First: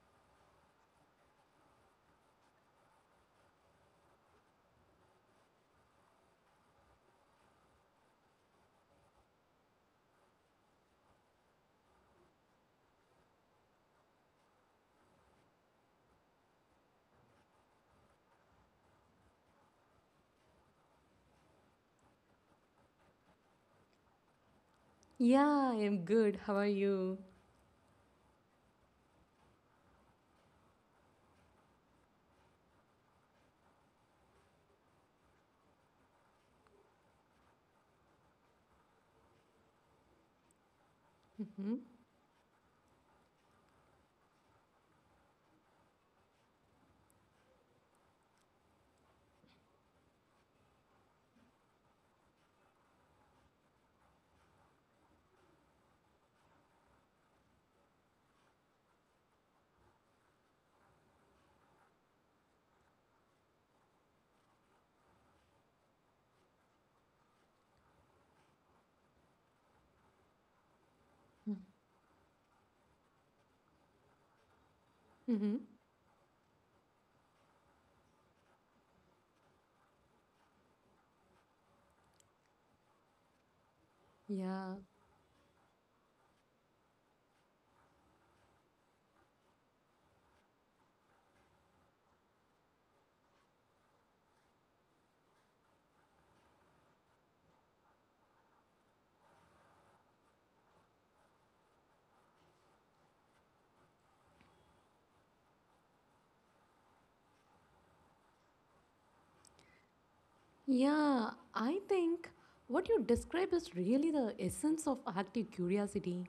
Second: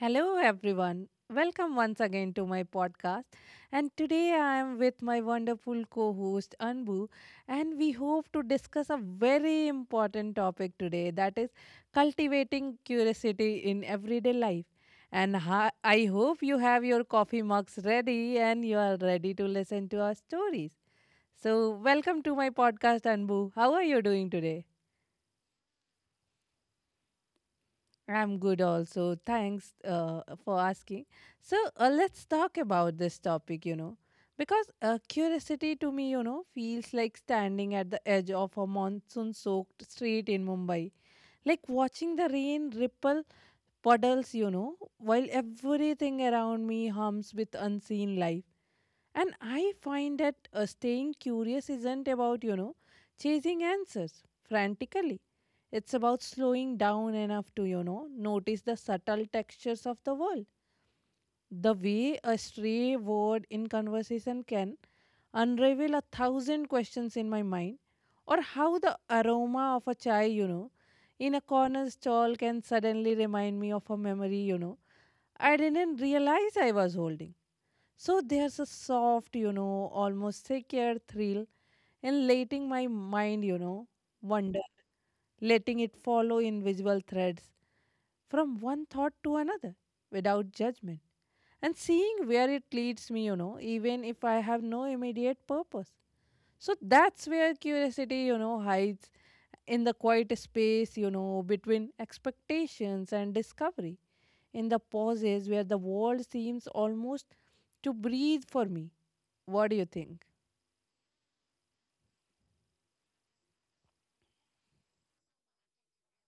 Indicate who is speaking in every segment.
Speaker 1: Hello, everyone. Welcome once again to my podcast. And today I am with my wonderful co host Anbu, and we hope to discuss a very important topic today, that is cultivating curiosity in everyday life. I hope you have your coffee mugs ready and you are ready to listen to our stories. So, welcome to my podcast, Anbu. How are you doing today?
Speaker 2: Yeah, I'm good. How are you?
Speaker 1: I'm good also. Thanks for asking. So, let's talk about this topic, because curiosity to me, feels like standing at the edge of a monsoon soaked street in Mumbai, like
Speaker 2: Mm-hmm.
Speaker 1: watching the rain ripple puddles, while everything around me hums with unseen life. And I find that staying curious isn't about chasing answers frantically. It's about slowing down enough to notice the subtle textures of the world. The way a stray word in conversation can unravel a thousand questions in my mind, or how the aroma of a chai, in a corner stall can suddenly remind me of a memory
Speaker 2: Mm-hmm.
Speaker 1: I didn't realize I was holding. So there's a soft, almost secure thrill in letting my mind, wander,
Speaker 2: Yeah.
Speaker 1: letting it follow invisible threads from one thought to another without judgment and seeing where it leads me, even if I have no immediate purpose. So that's where curiosity, hides in the quiet space, between expectations and discovery, in the pauses where the world seems almost to breathe for me. What do you think?
Speaker 2: Yeah, I think what you describe is really the essence of active curiosity.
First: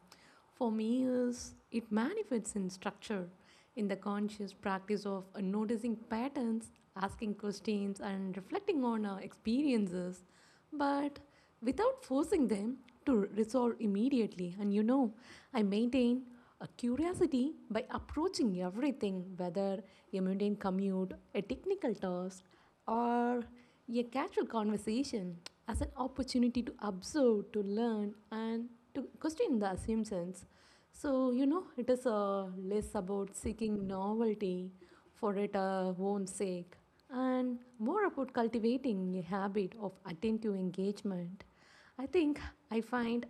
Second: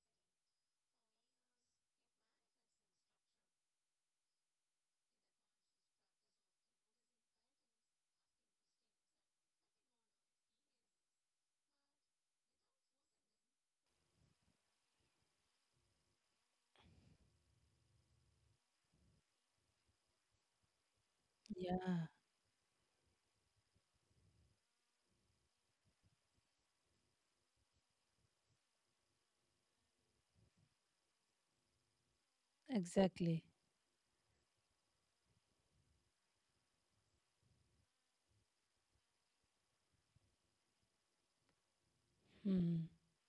Speaker 2: For me, is it manifests in structure, in the conscious practice of noticing patterns, asking questions, and reflecting on our experiences, but without forcing them to resolve immediately. And you know, I maintain a curiosity by approaching everything, whether a mundane commute, a technical
Speaker 1: Yeah,
Speaker 2: task, or a casual conversation as an opportunity to observe, to learn, and to question the assumptions. So, you know, it is less about
Speaker 1: exactly.
Speaker 2: seeking novelty for its own sake and more about cultivating a habit of attentive engagement. I think I
Speaker 1: Hmm.
Speaker 2: find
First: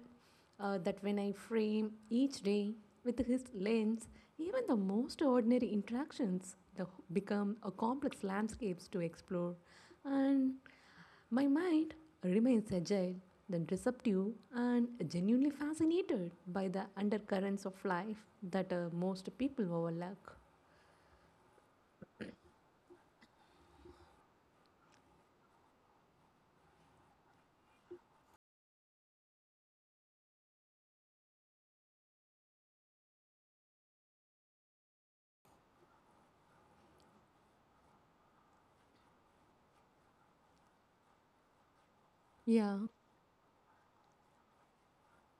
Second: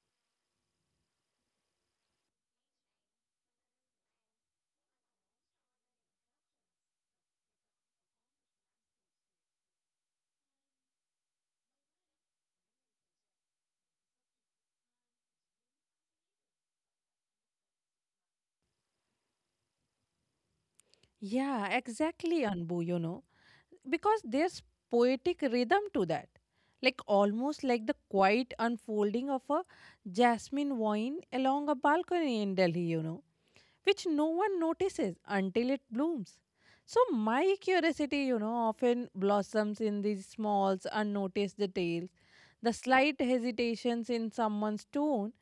Speaker 2: that when I frame each day with his lens, even the most ordinary interactions the, become a complex landscapes to explore, and my mind remains agile, then receptive, and genuinely fascinated by the undercurrents of life that most people overlook.
Speaker 1: Yeah, exactly, Anbu. Because there's poetic rhythm to that, like almost like the quiet unfolding of a jasmine vine along a balcony in Delhi which no one notices until it blooms. So, my curiosity, often blossoms in these small, unnoticed details, the
Speaker 2: Yeah.
Speaker 1: slight hesitations in someone's tone,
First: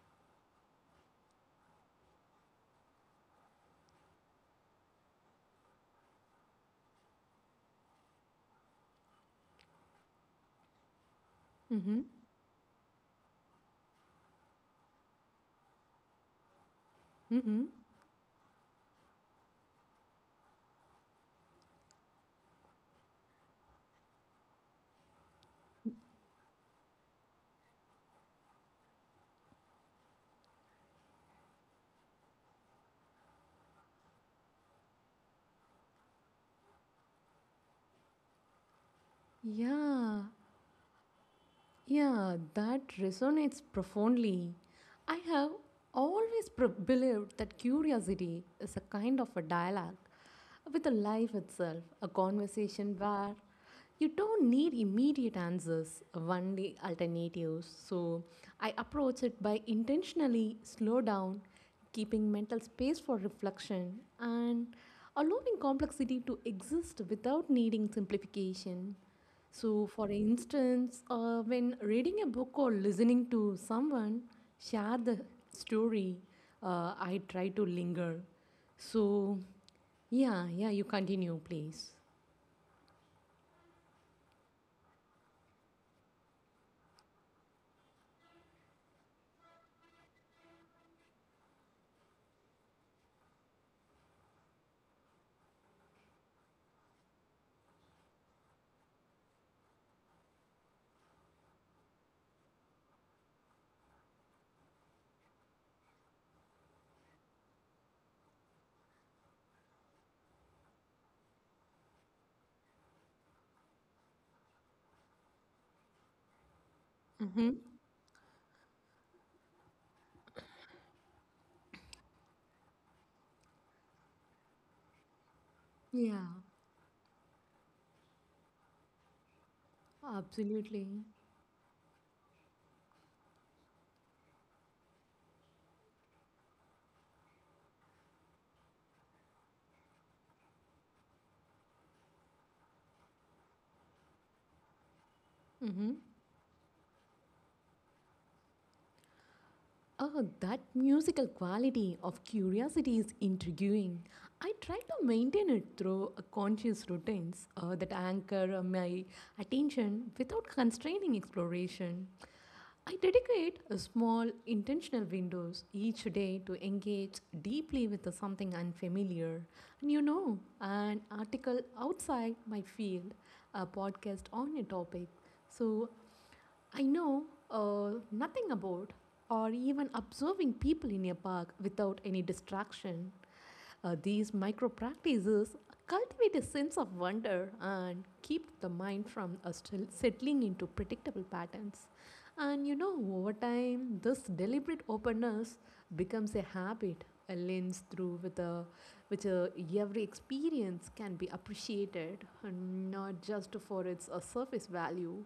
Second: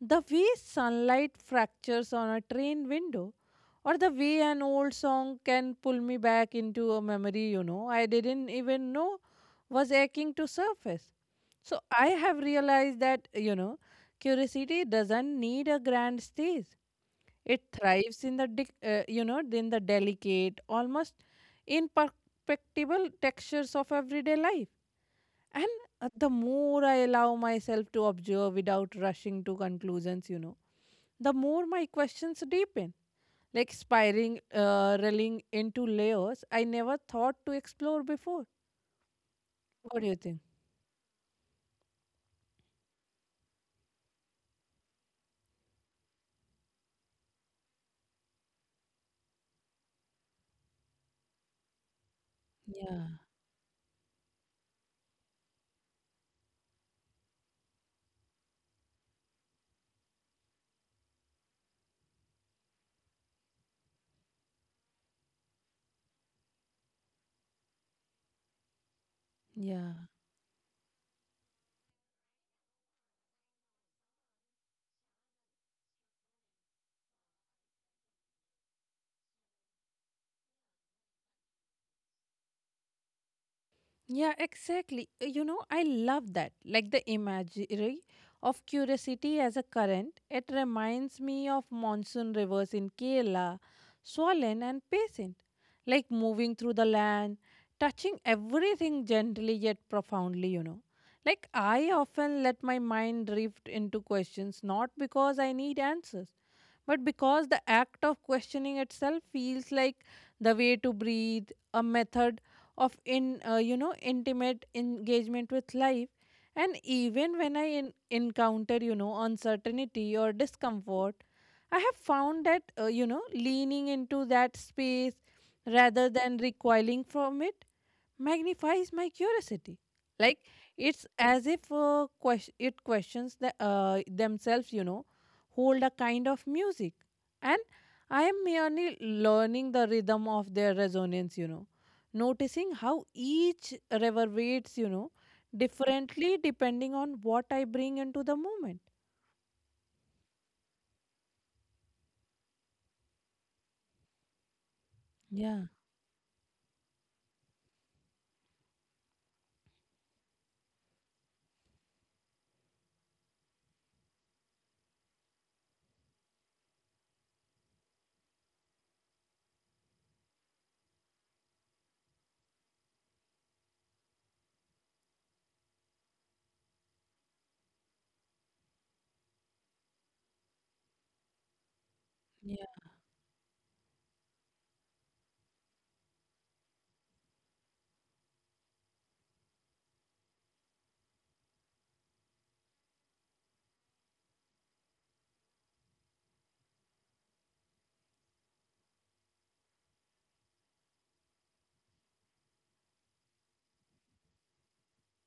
Speaker 1: the way sunlight fractures on a train window, or the way an old song can pull me back into a memory I didn't even know was aching to surface. So,
Speaker 2: Mm-hmm.
Speaker 1: I have realized that, curiosity doesn't need a grand stage. It
Speaker 2: Mm-hmm.
Speaker 1: thrives in the in the delicate, almost imperceptible textures of everyday life. And the more I allow myself to observe without rushing to conclusions, the more my questions deepen, like spiraling, reeling into layers I never thought to explore before. What do you
Speaker 2: Yeah.
Speaker 1: think?
Speaker 2: Yeah, that resonates profoundly. I have always believed that curiosity is a kind of a dialogue with the life itself, a conversation
Speaker 1: Yeah,
Speaker 2: where you don't need immediate answers, only alternatives. So I approach it by intentionally slow down, keeping mental space for reflection, and allowing complexity to exist without needing simplification. So,
Speaker 1: yeah.
Speaker 2: for instance, when reading a book or listening to someone share the story, I try to linger. So, yeah, yeah, you continue, please.
Speaker 1: Yeah, exactly. I love that. Like the imagery of curiosity as a current, it reminds me of monsoon rivers in Kerala, swollen and patient, like moving through the land, touching everything gently yet profoundly. Like I often let my mind drift into questions, not because I need answers, but because the act of questioning itself feels like the way to breathe, a method of in intimate engagement with life. And even when I encounter uncertainty or discomfort, I have found that leaning into that space rather
Speaker 2: Yeah,
Speaker 1: than recoiling from it magnifies my curiosity. Like
Speaker 2: absolutely.
Speaker 1: it's as if it questions, themselves, hold a kind of music. And I am merely learning the rhythm of their resonance, noticing how each reverberates,
Speaker 2: Mm-hmm.
Speaker 1: differently depending on what I bring into the moment.
Speaker 2: Oh, that musical quality of curiosity is intriguing. I try to maintain
Speaker 1: Yeah,
Speaker 2: it through a conscious routines that anchor my attention without constraining exploration. I dedicate a small intentional windows each day to engage deeply with something unfamiliar. And you know, an article outside my field, a podcast on a topic. So I know nothing about or even observing people in a park without any distraction. These micro practices cultivate a sense of wonder and keep the mind from still settling into predictable patterns. And you know, over time, this deliberate openness becomes a habit, a lens through which every experience can be appreciated, and not just for its surface value,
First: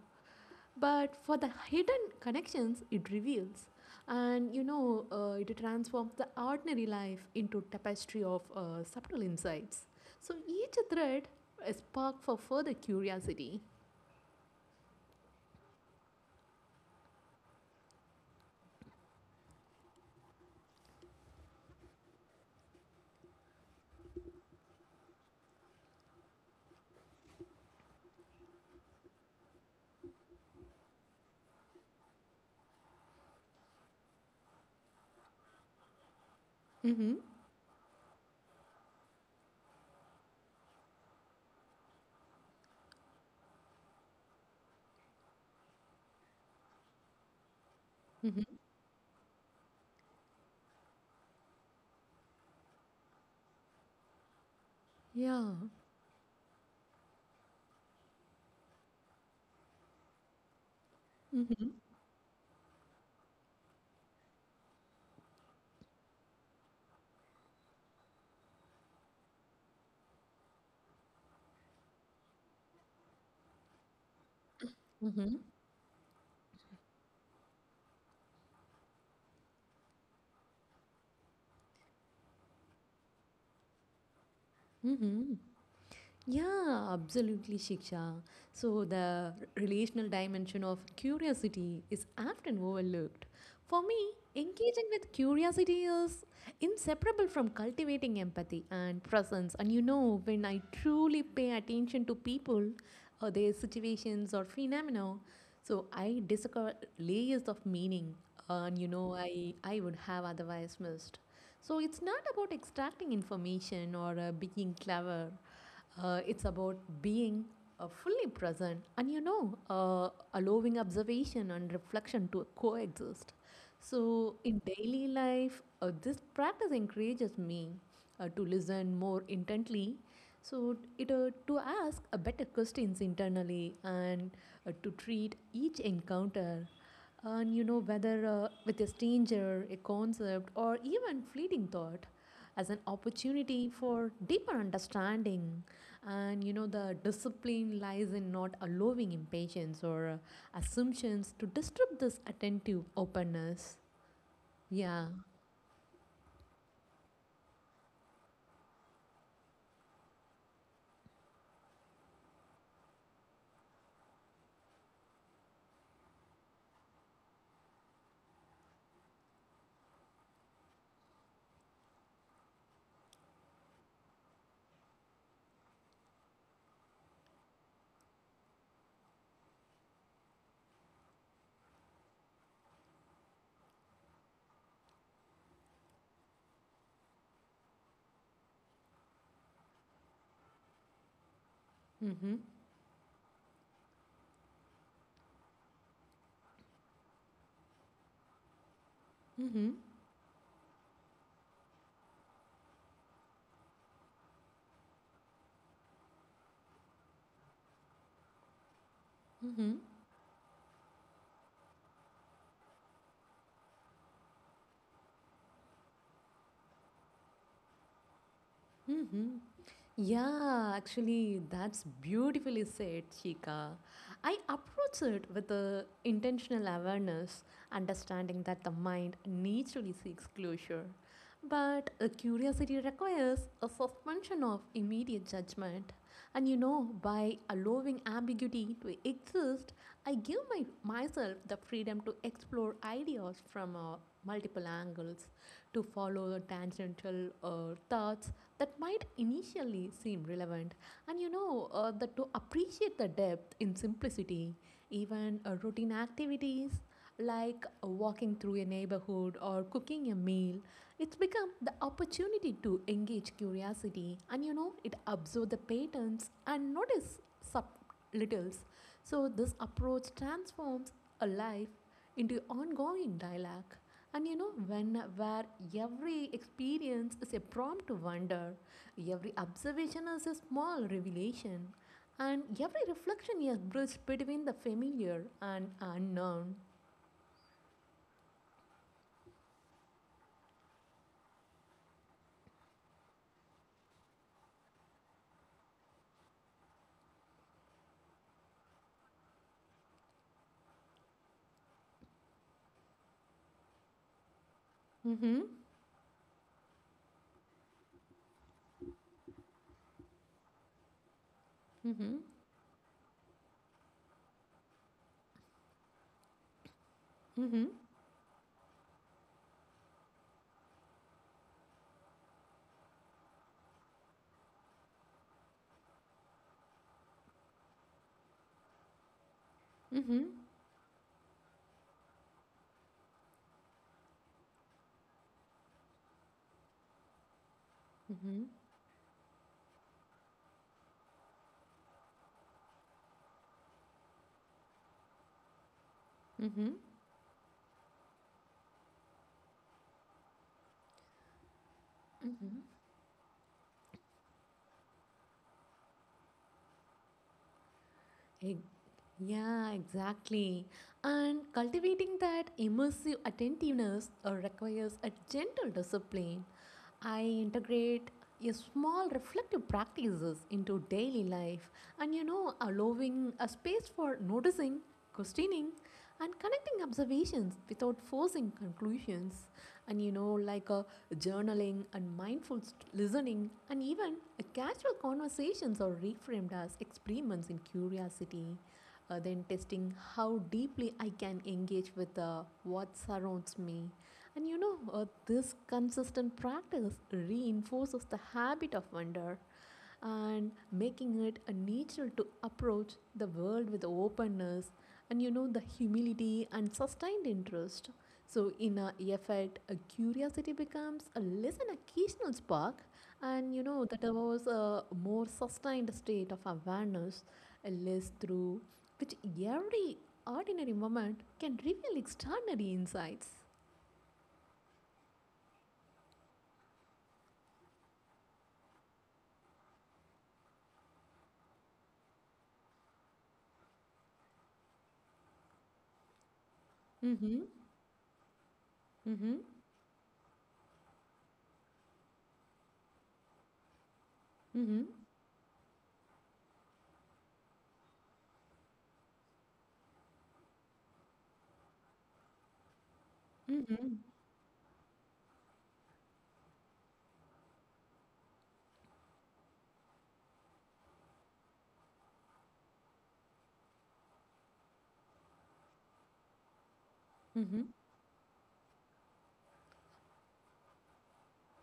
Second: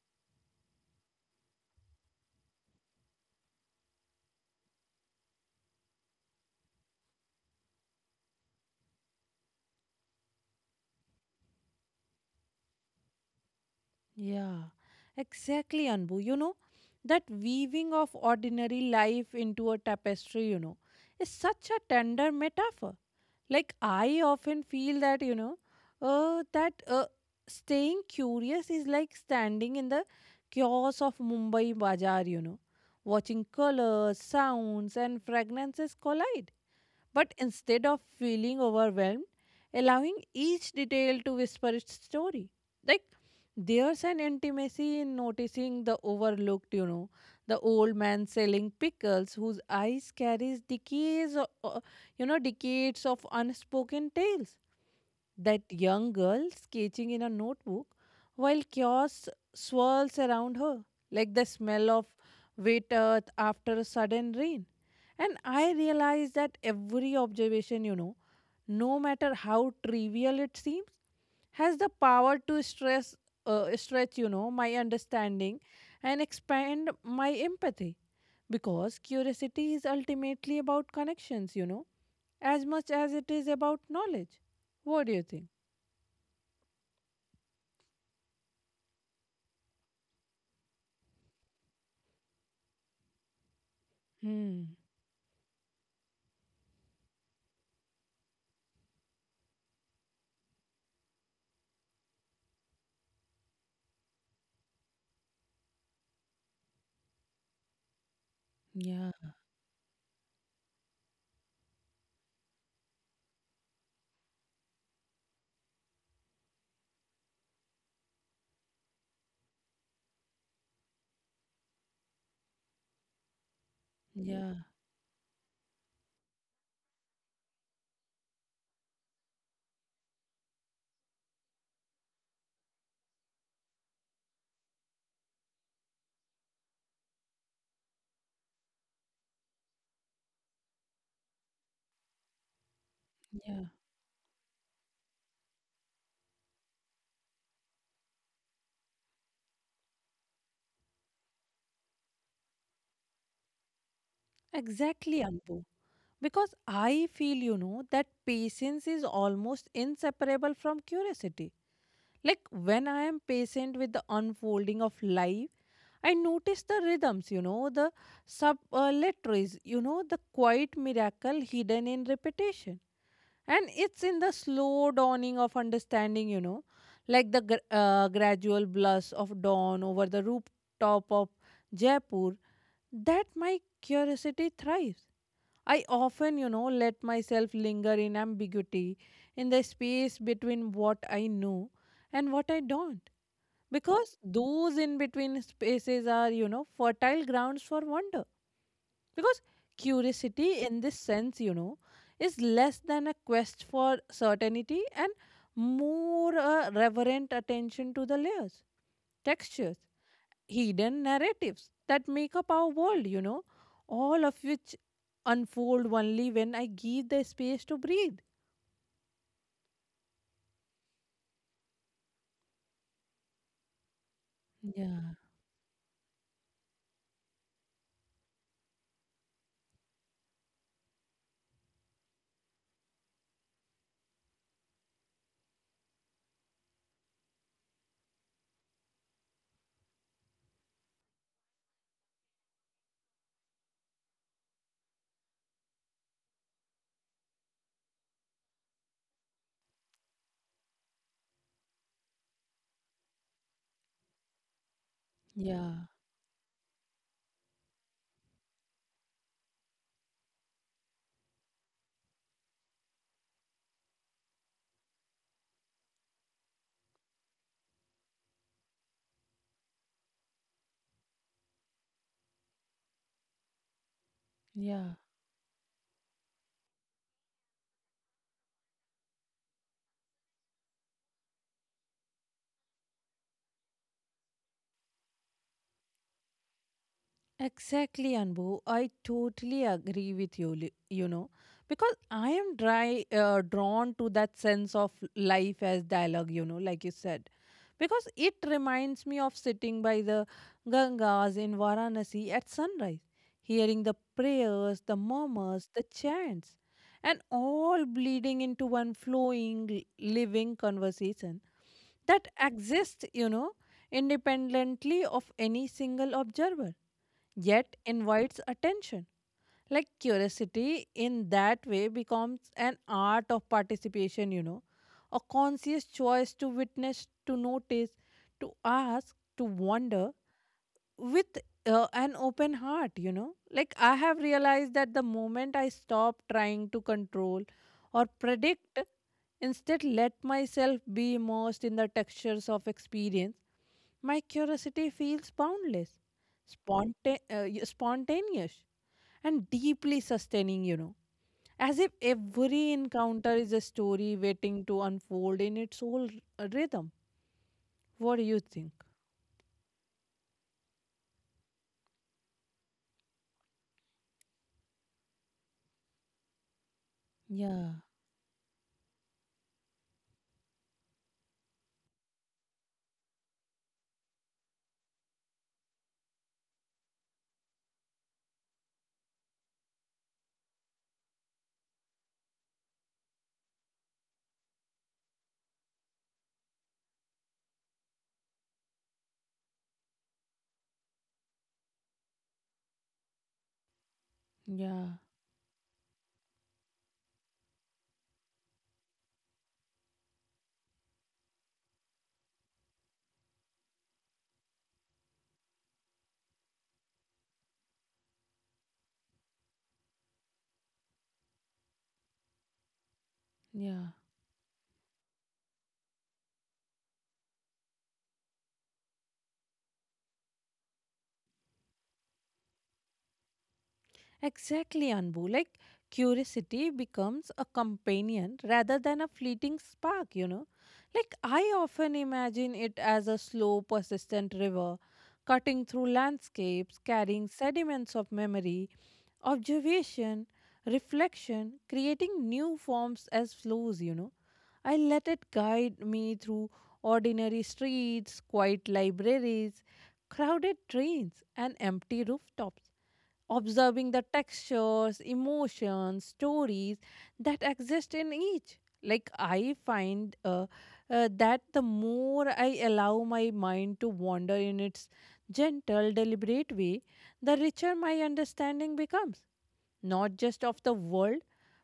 Speaker 2: but for the hidden connections it reveals and you know it transforms the ordinary life into tapestry of subtle insights so each thread a spark for further curiosity.
Speaker 1: yeah, exactly, Anbu. That weaving of ordinary life into a tapestry, is such a tender metaphor. Like, I often feel thatuh, that uh, staying curious is like standing in the chaos of Mumbai Bazaar, watching colors, sounds, and fragrances collide.
Speaker 2: Mm-hmm.
Speaker 1: But instead of feeling overwhelmed, allowing each detail to whisper its story. Like there's an intimacy in noticing the overlooked, the old man
Speaker 2: Mm-hmm.
Speaker 1: selling pickles whose eyes carries decades, decades of unspoken tales.
Speaker 2: Yeah.
Speaker 1: That young girl sketching in a notebook while chaos swirls around her, like the
Speaker 2: Mm-hmm.
Speaker 1: smell of wet earth after a sudden rain. And I realize that every observation, no matter how trivial it seems, has the power to stretch, my understanding and expand my empathy. Because curiosity is ultimately about connections, as much as it is about knowledge. What do you
Speaker 2: Mm-hmm.
Speaker 1: think?
Speaker 2: Yeah, absolutely, Shiksha. So, the relational dimension of curiosity is often overlooked. For me,
Speaker 1: Hmm.
Speaker 2: engaging with curiosity is inseparable from cultivating empathy and presence. And you know, when I truly pay attention to people or their situations or phenomena, so I discover layers of meaning, and you know,
Speaker 1: Yeah.
Speaker 2: I would have otherwise missed. So, it's not about extracting information or being clever, it's about being fully present and, you know, allowing observation and reflection to coexist. So,
Speaker 1: Yeah.
Speaker 2: in daily life, this practice encourages me to listen more intently. So, it, to ask better questions internally and to treat each encounter and you know whether with a stranger a concept or even fleeting thought as an
Speaker 1: Yeah.
Speaker 2: opportunity for deeper understanding. And you know, the discipline lies in not allowing impatience or assumptions to disturb this attentive openness.
Speaker 1: Exactly,
Speaker 2: Yeah.
Speaker 1: Ambu. Because I feel, that patience is almost inseparable from curiosity. Like when I am patient with the unfolding of life, I notice the rhythms, the subletaries, the quiet miracle hidden in repetition. And it's in the slow dawning of understanding, like the gradual blush of dawn over the rooftop of Jaipur, that my curiosity thrives. I often, let myself linger in ambiguity, in the space between what I know
Speaker 2: Mm hmm.
Speaker 1: and what I don't, because those in between spaces are, fertile grounds for wonder,
Speaker 2: Mm hmm.
Speaker 1: because curiosity in this sense, is less than a quest for certainty and more a reverent attention to the layers,
Speaker 2: Mm hmm.
Speaker 1: textures, hidden narratives that make up our world, all of which unfold only when I give the space to breathe.
Speaker 2: Mm-hmm. Yeah, actually, that's beautifully said, Chika. I approach it
Speaker 1: Yeah,
Speaker 2: with a intentional awareness, understanding that the mind naturally seeks closure. But a curiosity requires a suspension of immediate judgment. And you know, by allowing ambiguity to exist, I give myself the freedom to explore ideas from multiple angles, to follow tangential thoughts, that might initially seem relevant. And you know, that to appreciate the depth in simplicity, even
Speaker 1: yeah,
Speaker 2: routine activities like walking through a neighborhood or cooking a meal, it's become the opportunity to engage curiosity and you know, it observe the patterns and notice subtleties. So, this approach transforms a life into ongoing dialogue and you know, when
Speaker 1: yeah.
Speaker 2: where every experience is a prompt to wonder, every observation is a small revelation, and every reflection is a bridge between the familiar and unknown.
Speaker 1: Exactly, Anbu. I totally agree with you, because I am drawn to that sense of life as dialogue, like you said, because it reminds me of sitting by the Gangas in Varanasi at sunrise, hearing the prayers, the
Speaker 2: Mm-hmm.
Speaker 1: murmurs, the chants, and all bleeding into one flowing, living conversation
Speaker 2: Mm-hmm.
Speaker 1: that exists, independently of any single observer,
Speaker 2: Mm-hmm.
Speaker 1: yet invites attention. Like curiosity in that way becomes an art of participation, a conscious choice to witness, to notice, to ask, to wonder
Speaker 2: Mm-hmm.
Speaker 1: with an open heart. Like, I have realized that the moment I stop trying to control or
Speaker 2: Mm-hmm.
Speaker 1: predict, instead let myself be immersed in the textures of experience, my curiosity feels boundless,
Speaker 2: Mm-hmm.
Speaker 1: spontaneous, and deeply sustaining. As if every encounter is a story waiting to unfold in its whole rhythm. What do you think?
Speaker 2: Yeah, exactly. And cultivating that immersive attentiveness requires a gentle discipline. I
Speaker 1: Yeah,
Speaker 2: integrate a small reflective practices into daily life and you know allowing a space for noticing, questioning and connecting observations without forcing conclusions and you know like a journaling and mindful listening and even a casual conversations are reframed as experiments in curiosity, then testing how deeply I can engage with what surrounds me. And you know,
Speaker 1: yeah,
Speaker 2: this consistent practice reinforces the habit of wonder and making it a nature to approach the world with openness and you know the humility and sustained interest so, in a effect, a curiosity becomes a less an occasional spark, and you know
Speaker 1: yeah.
Speaker 2: that was a more sustained state of awareness, a less through which every ordinary moment can reveal extraordinary insights.
Speaker 1: Exactly, Anbu. Like curiosity becomes a companion rather than a fleeting spark, Like I often imagine it as a slow, persistent river cutting through landscapes, carrying
Speaker 2: Mm-hmm.
Speaker 1: sediments of memory,
Speaker 2: Mm-hmm.
Speaker 1: observation, reflection, creating new forms as flows, I
Speaker 2: Mm-hmm.
Speaker 1: let it guide me through ordinary streets, quiet libraries, crowded trains, and empty rooftops, observing
Speaker 2: Mm-hmm.
Speaker 1: the textures, emotions, stories that exist in each. Like, I find that the more I allow my mind to wander in its gentle, deliberate way, the
Speaker 2: Mm-hmm.
Speaker 1: richer my understanding becomes, not just of the world,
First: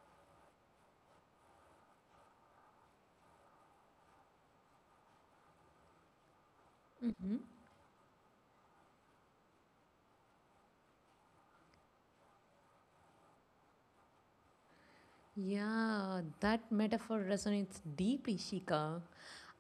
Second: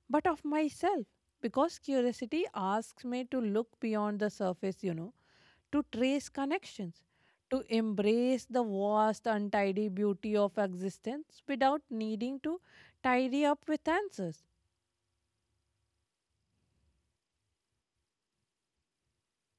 Speaker 1: but of myself. Because curiosity asks me to look beyond the surface, to trace connections,
Speaker 2: Mm-hmm.
Speaker 1: to embrace the vast, untidy beauty of existence without needing to tidy up with answers.
Speaker 2: Yeah, that metaphor resonates deeply, Shika.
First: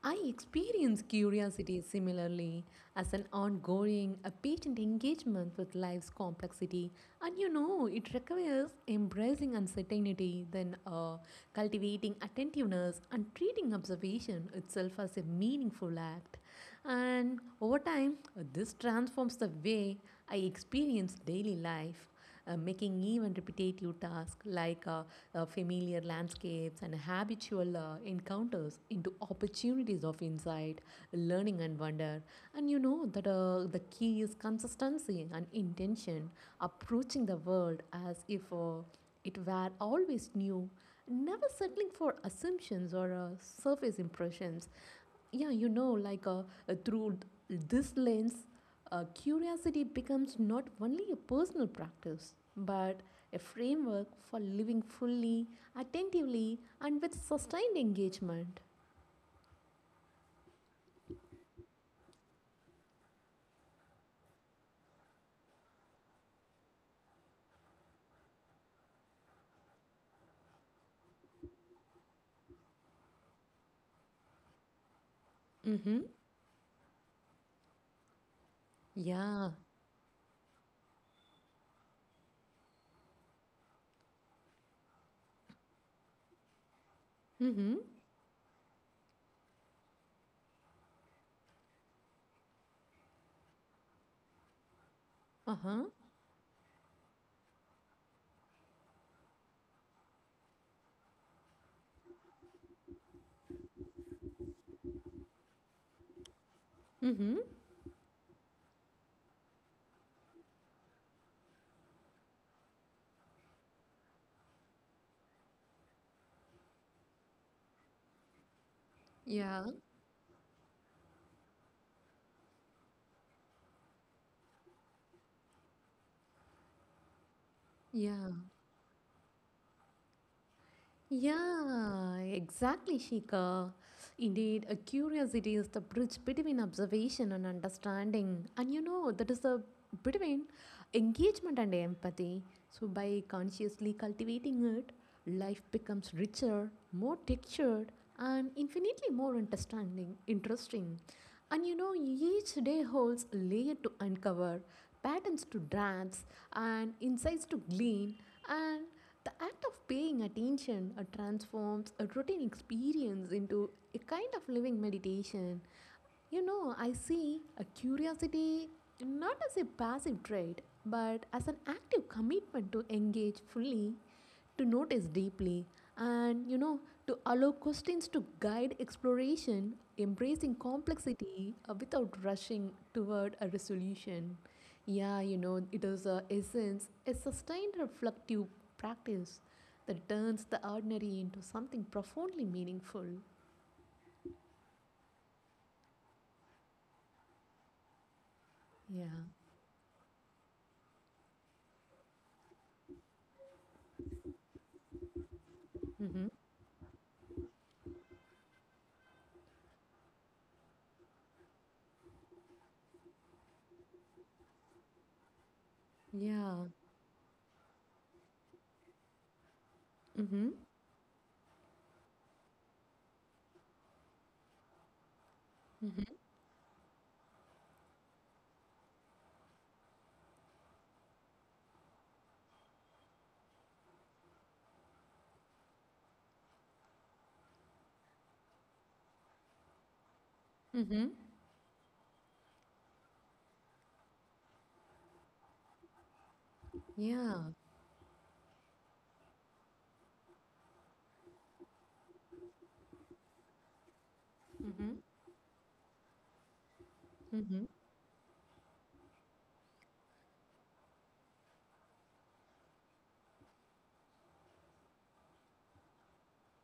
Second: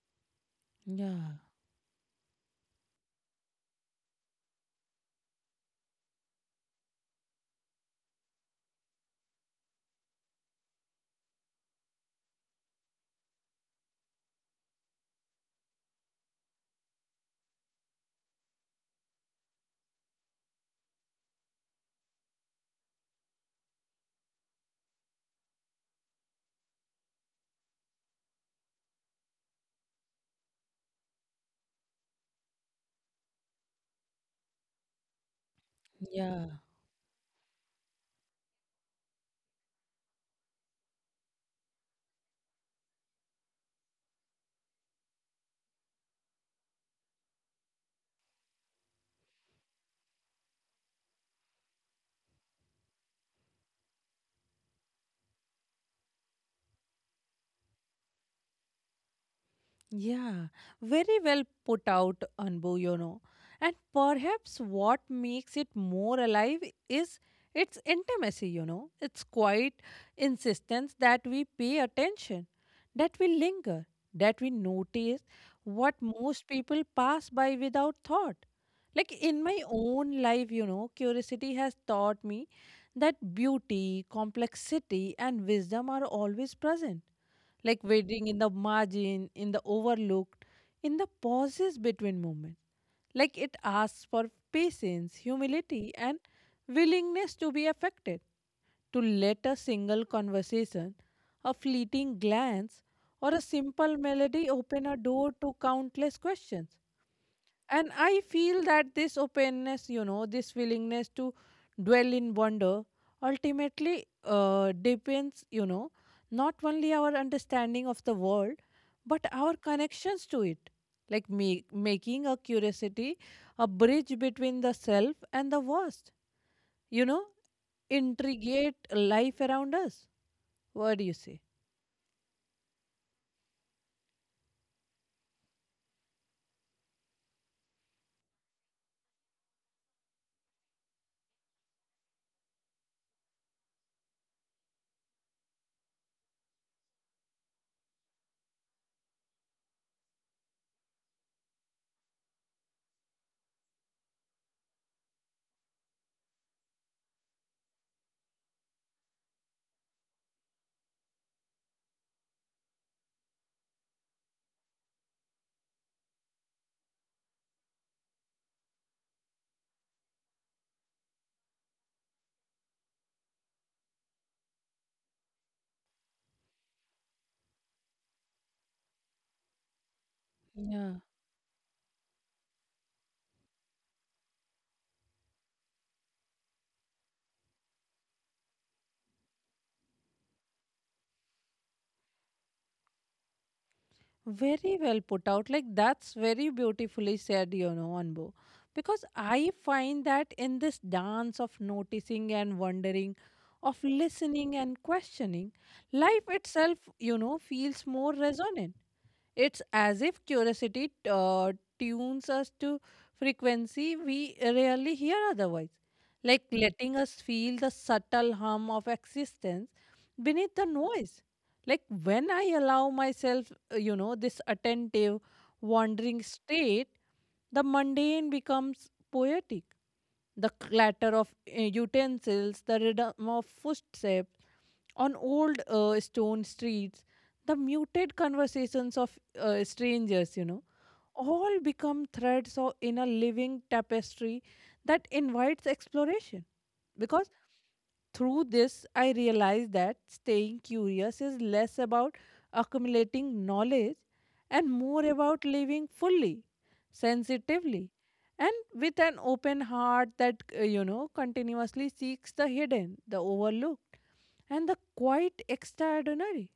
Speaker 2: I experience
Speaker 1: Yeah,
Speaker 2: curiosity similarly as an ongoing, a patient engagement with life's complexity. And you know, it requires embracing uncertainty, then cultivating attentiveness, and treating observation itself as a meaningful act. And over time, this transforms the way I experience daily life, making even repetitive tasks like familiar landscapes and habitual encounters into opportunities of insight, learning, and wonder. And you know that the key is consistency and intention,
Speaker 1: yeah.
Speaker 2: approaching the world as if it were always new, never settling for assumptions or surface impressions, yeah you know like through this lens, curiosity becomes not only a personal practice but a framework for living fully attentively and with sustained engagement.
Speaker 1: Yeah, very well put out, Anbu, And perhaps what makes it more alive is its intimacy, It's quite insistence that we pay attention, that we linger, that we notice what
Speaker 2: Mm-hmm.
Speaker 1: most people pass by without thought. Like
Speaker 2: Yeah.
Speaker 1: in my own life, curiosity has taught me that beauty, complexity, and wisdom are always present,
Speaker 2: Mm-hmm.
Speaker 1: like waiting in the margin, in the overlooked, in the pauses between moments. Like it asks for patience,
Speaker 2: Uh-huh.
Speaker 1: humility, and willingness to be affected. To let a single conversation, a fleeting glance, or a simple melody open a door to countless questions.
Speaker 2: Mm-hmm.
Speaker 1: And I feel that this openness, this willingness to dwell in wonder ultimately depends, not only our understanding of the world, but our
Speaker 2: Yeah.
Speaker 1: connections to it. Like making a curiosity a bridge between the self and the vast, you know,
Speaker 2: Yeah.
Speaker 1: intrigate life around us. What do you say?
Speaker 2: Yeah, exactly, Shika. Indeed, a curiosity is the bridge between observation and understanding, and you know that is the between engagement and empathy. So, by consciously cultivating it, life becomes richer, more textured, and infinitely more understanding, interesting. And you know, each day holds a layer to uncover, patterns to grasp, and insights to glean, and the act of paying attention transforms a routine experience into a kind of living meditation. You know, I see a curiosity not as a passive trait, but as an active commitment to engage fully to notice deeply, and you know, to allow questions to guide exploration, embracing complexity without rushing toward a resolution. Yeah, you know, it is a essence, a sustained reflective practice that turns the ordinary into something profoundly meaningful.
Speaker 1: Very well put out. Like that's very beautifully said, Anbu.
Speaker 2: Yeah.
Speaker 1: Because I find that in this dance of noticing and wondering, of listening and questioning,
Speaker 2: Mm-hmm.
Speaker 1: life itself, feels more resonant. It's as if curiosity tunes us to frequency we rarely hear otherwise, like
Speaker 2: Yeah.
Speaker 1: letting us feel the subtle hum of existence
Speaker 2: Mm-hmm.
Speaker 1: beneath the noise. Like when I allow myself, this attentive,
Speaker 2: Mm-hmm.
Speaker 1: wandering state, the mundane becomes poetic. The clatter of utensils, the rhythm of footsteps on old stone streets, the muted conversations of strangers,
Speaker 2: Mm-hmm.
Speaker 1: all become threads or in a living tapestry that invites exploration. Because
Speaker 2: Yeah.
Speaker 1: through this, I realized that staying curious is less about accumulating knowledge and
Speaker 2: Mm-hmm.
Speaker 1: more about living fully,
Speaker 2: Mm-hmm.
Speaker 1: sensitively, and with an open heart that, continuously seeks the hidden, the overlooked, and the quite extraordinary.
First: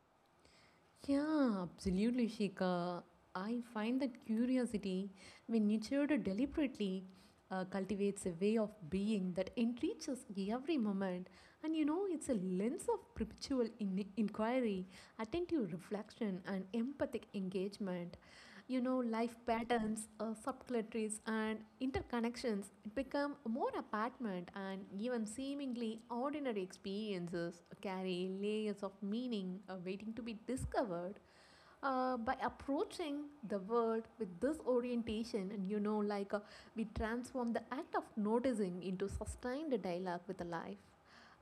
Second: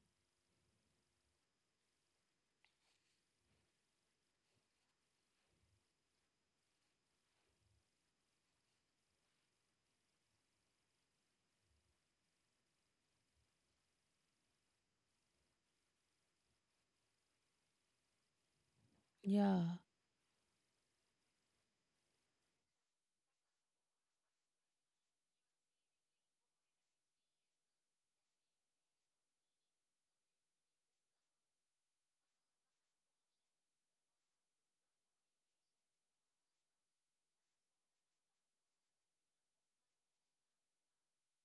Speaker 2: Yeah, absolutely, Shika. I find that curiosity, when nurtured deliberately, cultivates a way of being that enriches every moment. And you know, it's a lens of perpetual inquiry, attentive reflection, and empathic engagement you know life
Speaker 1: Yeah,
Speaker 2: patterns, subcultures and interconnections become more apparent and even seemingly ordinary experiences carry layers of meaning waiting to be discovered, by approaching the world with this orientation and you know like we transform the act of noticing into sustained dialogue with the life,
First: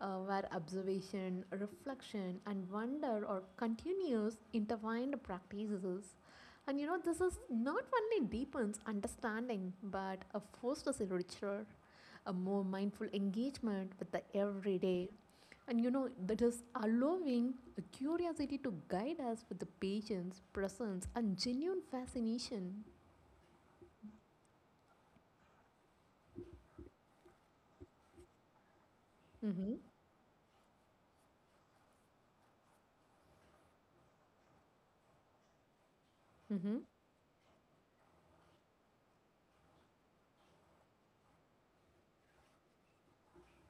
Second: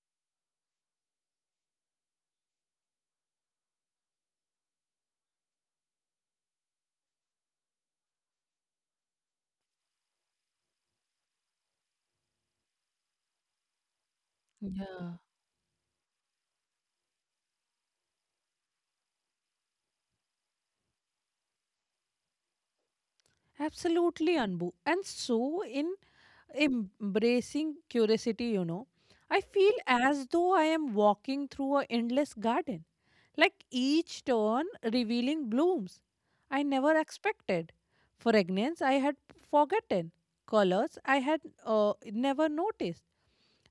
Speaker 2: where observation reflection and wonder are continuous intertwined practices and you know this is not only deepens understanding but fosters a richer a more mindful engagement with the everyday
Speaker 1: yeah.
Speaker 2: and you know, that is allowing a curiosity to guide us with the patience, presence, and genuine fascination.
Speaker 1: Absolutely, Anbu. And so, in embracing curiosity, I feel
Speaker 2: Mm-hmm.
Speaker 1: as though I am walking through a endless garden, like each turn revealing blooms I
Speaker 2: Mm-hmm.
Speaker 1: never expected, fragrance I had forgotten, colors I had never noticed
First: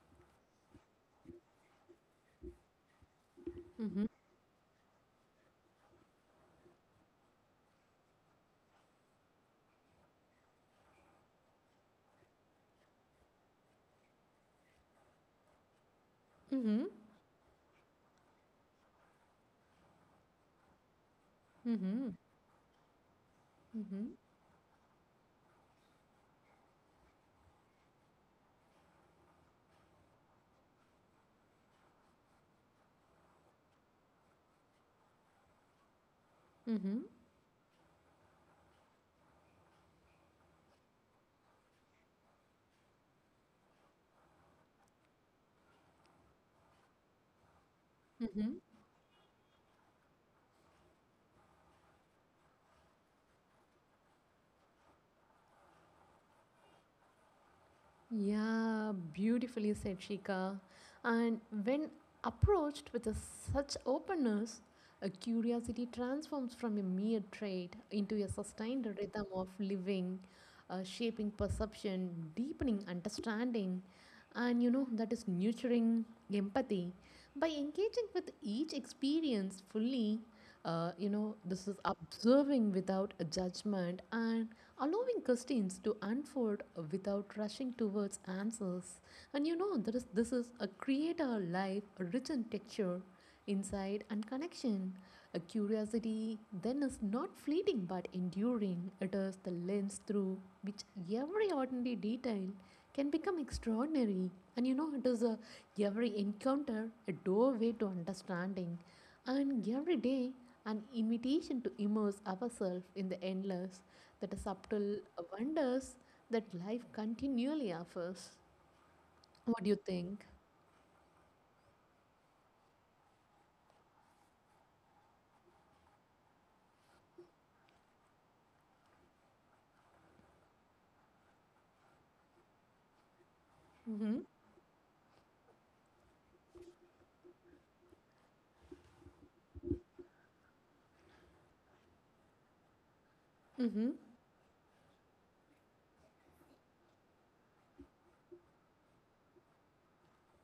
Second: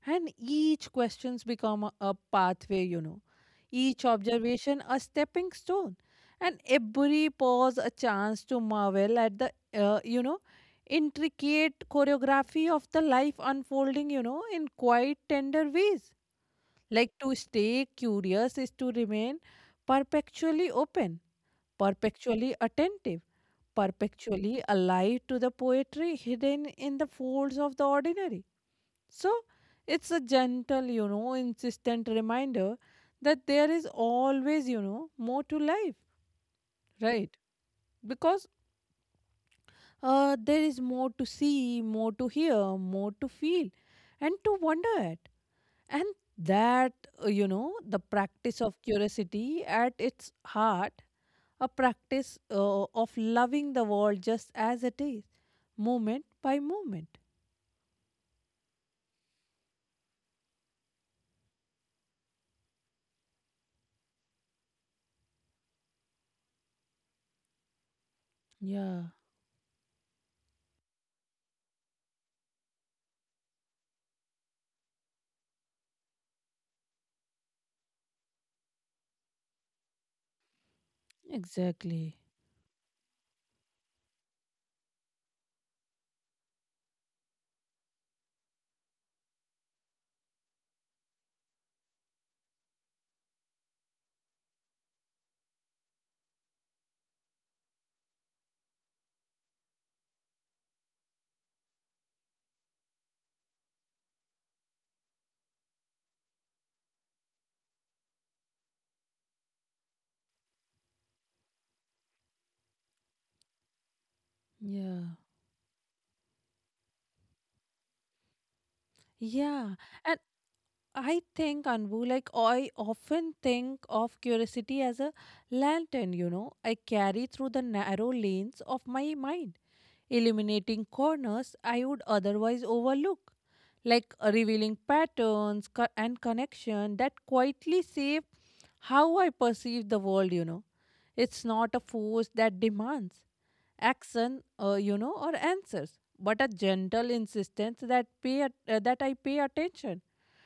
Speaker 1: and each questions become a pathway. You know. Each
Speaker 2: Mm-hmm.
Speaker 1: observation a stepping stone. And every pause a chance to marvel at the, intricate choreography of the life unfolding, in quite tender ways.
Speaker 2: Mm-hmm.
Speaker 1: Like to stay curious is to remain perpetually open,
Speaker 2: Mm-hmm.
Speaker 1: perpetually attentive,
Speaker 2: Mm-hmm.
Speaker 1: perpetually alive to the poetry hidden in the folds of the ordinary. So it's a gentle, insistent reminder that there is always, more to life,
Speaker 2: Mm-hmm.
Speaker 1: right? Because there is more to see, more to hear, more to feel, and to wonder at. And that, the
Speaker 2: Mm-hmm.
Speaker 1: practice of curiosity at its heart, a practice of loving the world just as it is, moment by moment.
Speaker 2: Yeah, beautifully said Shika. And when approached with such openness, a curiosity transforms from a mere trait into a sustained
Speaker 1: Yeah,
Speaker 2: rhythm of living, shaping perception, deepening understanding, and you know that is nurturing empathy by engaging with each experience fully, you know this is
Speaker 1: exactly.
Speaker 2: observing without a judgment and allowing questions to unfold without rushing towards answers and you know there is this is a create a life rich in texture Insight and connection. A curiosity then is not fleeting but enduring. It is the lens through which every ordinary detail can become extraordinary. And you know, it is a every encounter a doorway to understanding, and every day an invitation to immerse ourselves in the endless, that is subtle
Speaker 1: Yeah.
Speaker 2: wonders that life continually offers. What do you
Speaker 1: Yeah.
Speaker 2: think?
Speaker 1: And I think, Anbu, like I often think of curiosity as a lantern, I carry through the narrow lanes of my mind, illuminating corners I would otherwise overlook, like
Speaker 2: Mm-hmm.
Speaker 1: revealing patterns and connection that quietly shape how I perceive the world. You know. It's not a force that demands
Speaker 2: Mm-hmm.
Speaker 1: action, or answers, but a gentle insistence that I pay attention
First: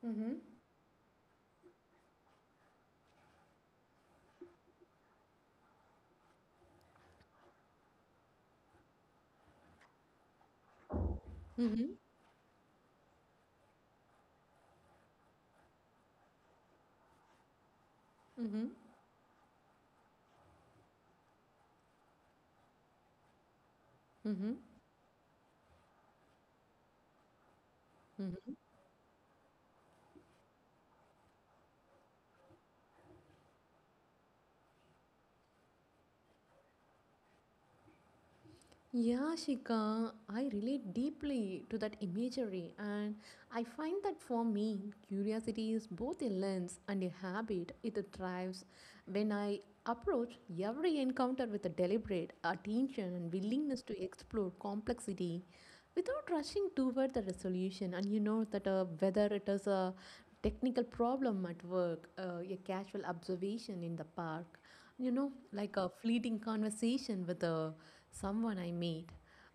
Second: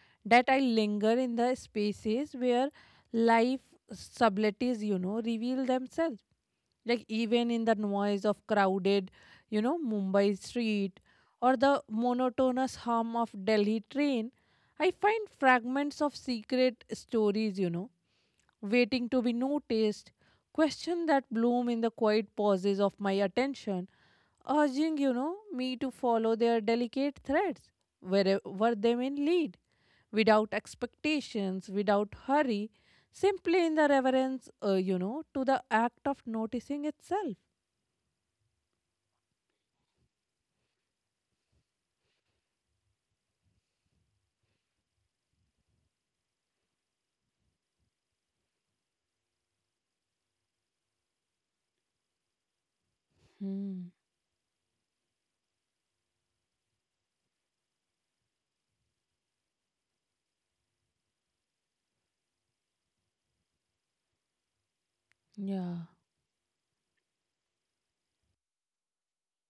Speaker 2: Mm-hmm.
Speaker 1: that I linger in the spaces where life subtleties, reveal themselves. Like even in the noise of crowded, Mumbai street or the
Speaker 2: Mm-hmm.
Speaker 1: monotonous hum of Delhi train, I find fragments of secret stories, you know,
Speaker 2: Mm-hmm.
Speaker 1: waiting to be noticed, questions that bloom in the quiet pauses of my attention,
Speaker 2: Mm-hmm.
Speaker 1: urging, me to follow their delicate threads,
Speaker 2: Mm-hmm.
Speaker 1: wherever they may lead without expectations, without hurry, simply in the reverence, to the act of noticing itself.
Speaker 2: Yeah, Shika, I relate deeply to that imagery, and I find that for me, curiosity is both a lens and a habit it thrives when I approach every encounter with a deliberate attention and willingness
Speaker 1: Hmm.
Speaker 2: to explore complexity without rushing toward the resolution. And you know that whether it is a technical problem at work, a casual observation in the park, like
Speaker 1: Yeah.
Speaker 2: a fleeting conversation with someone I meet.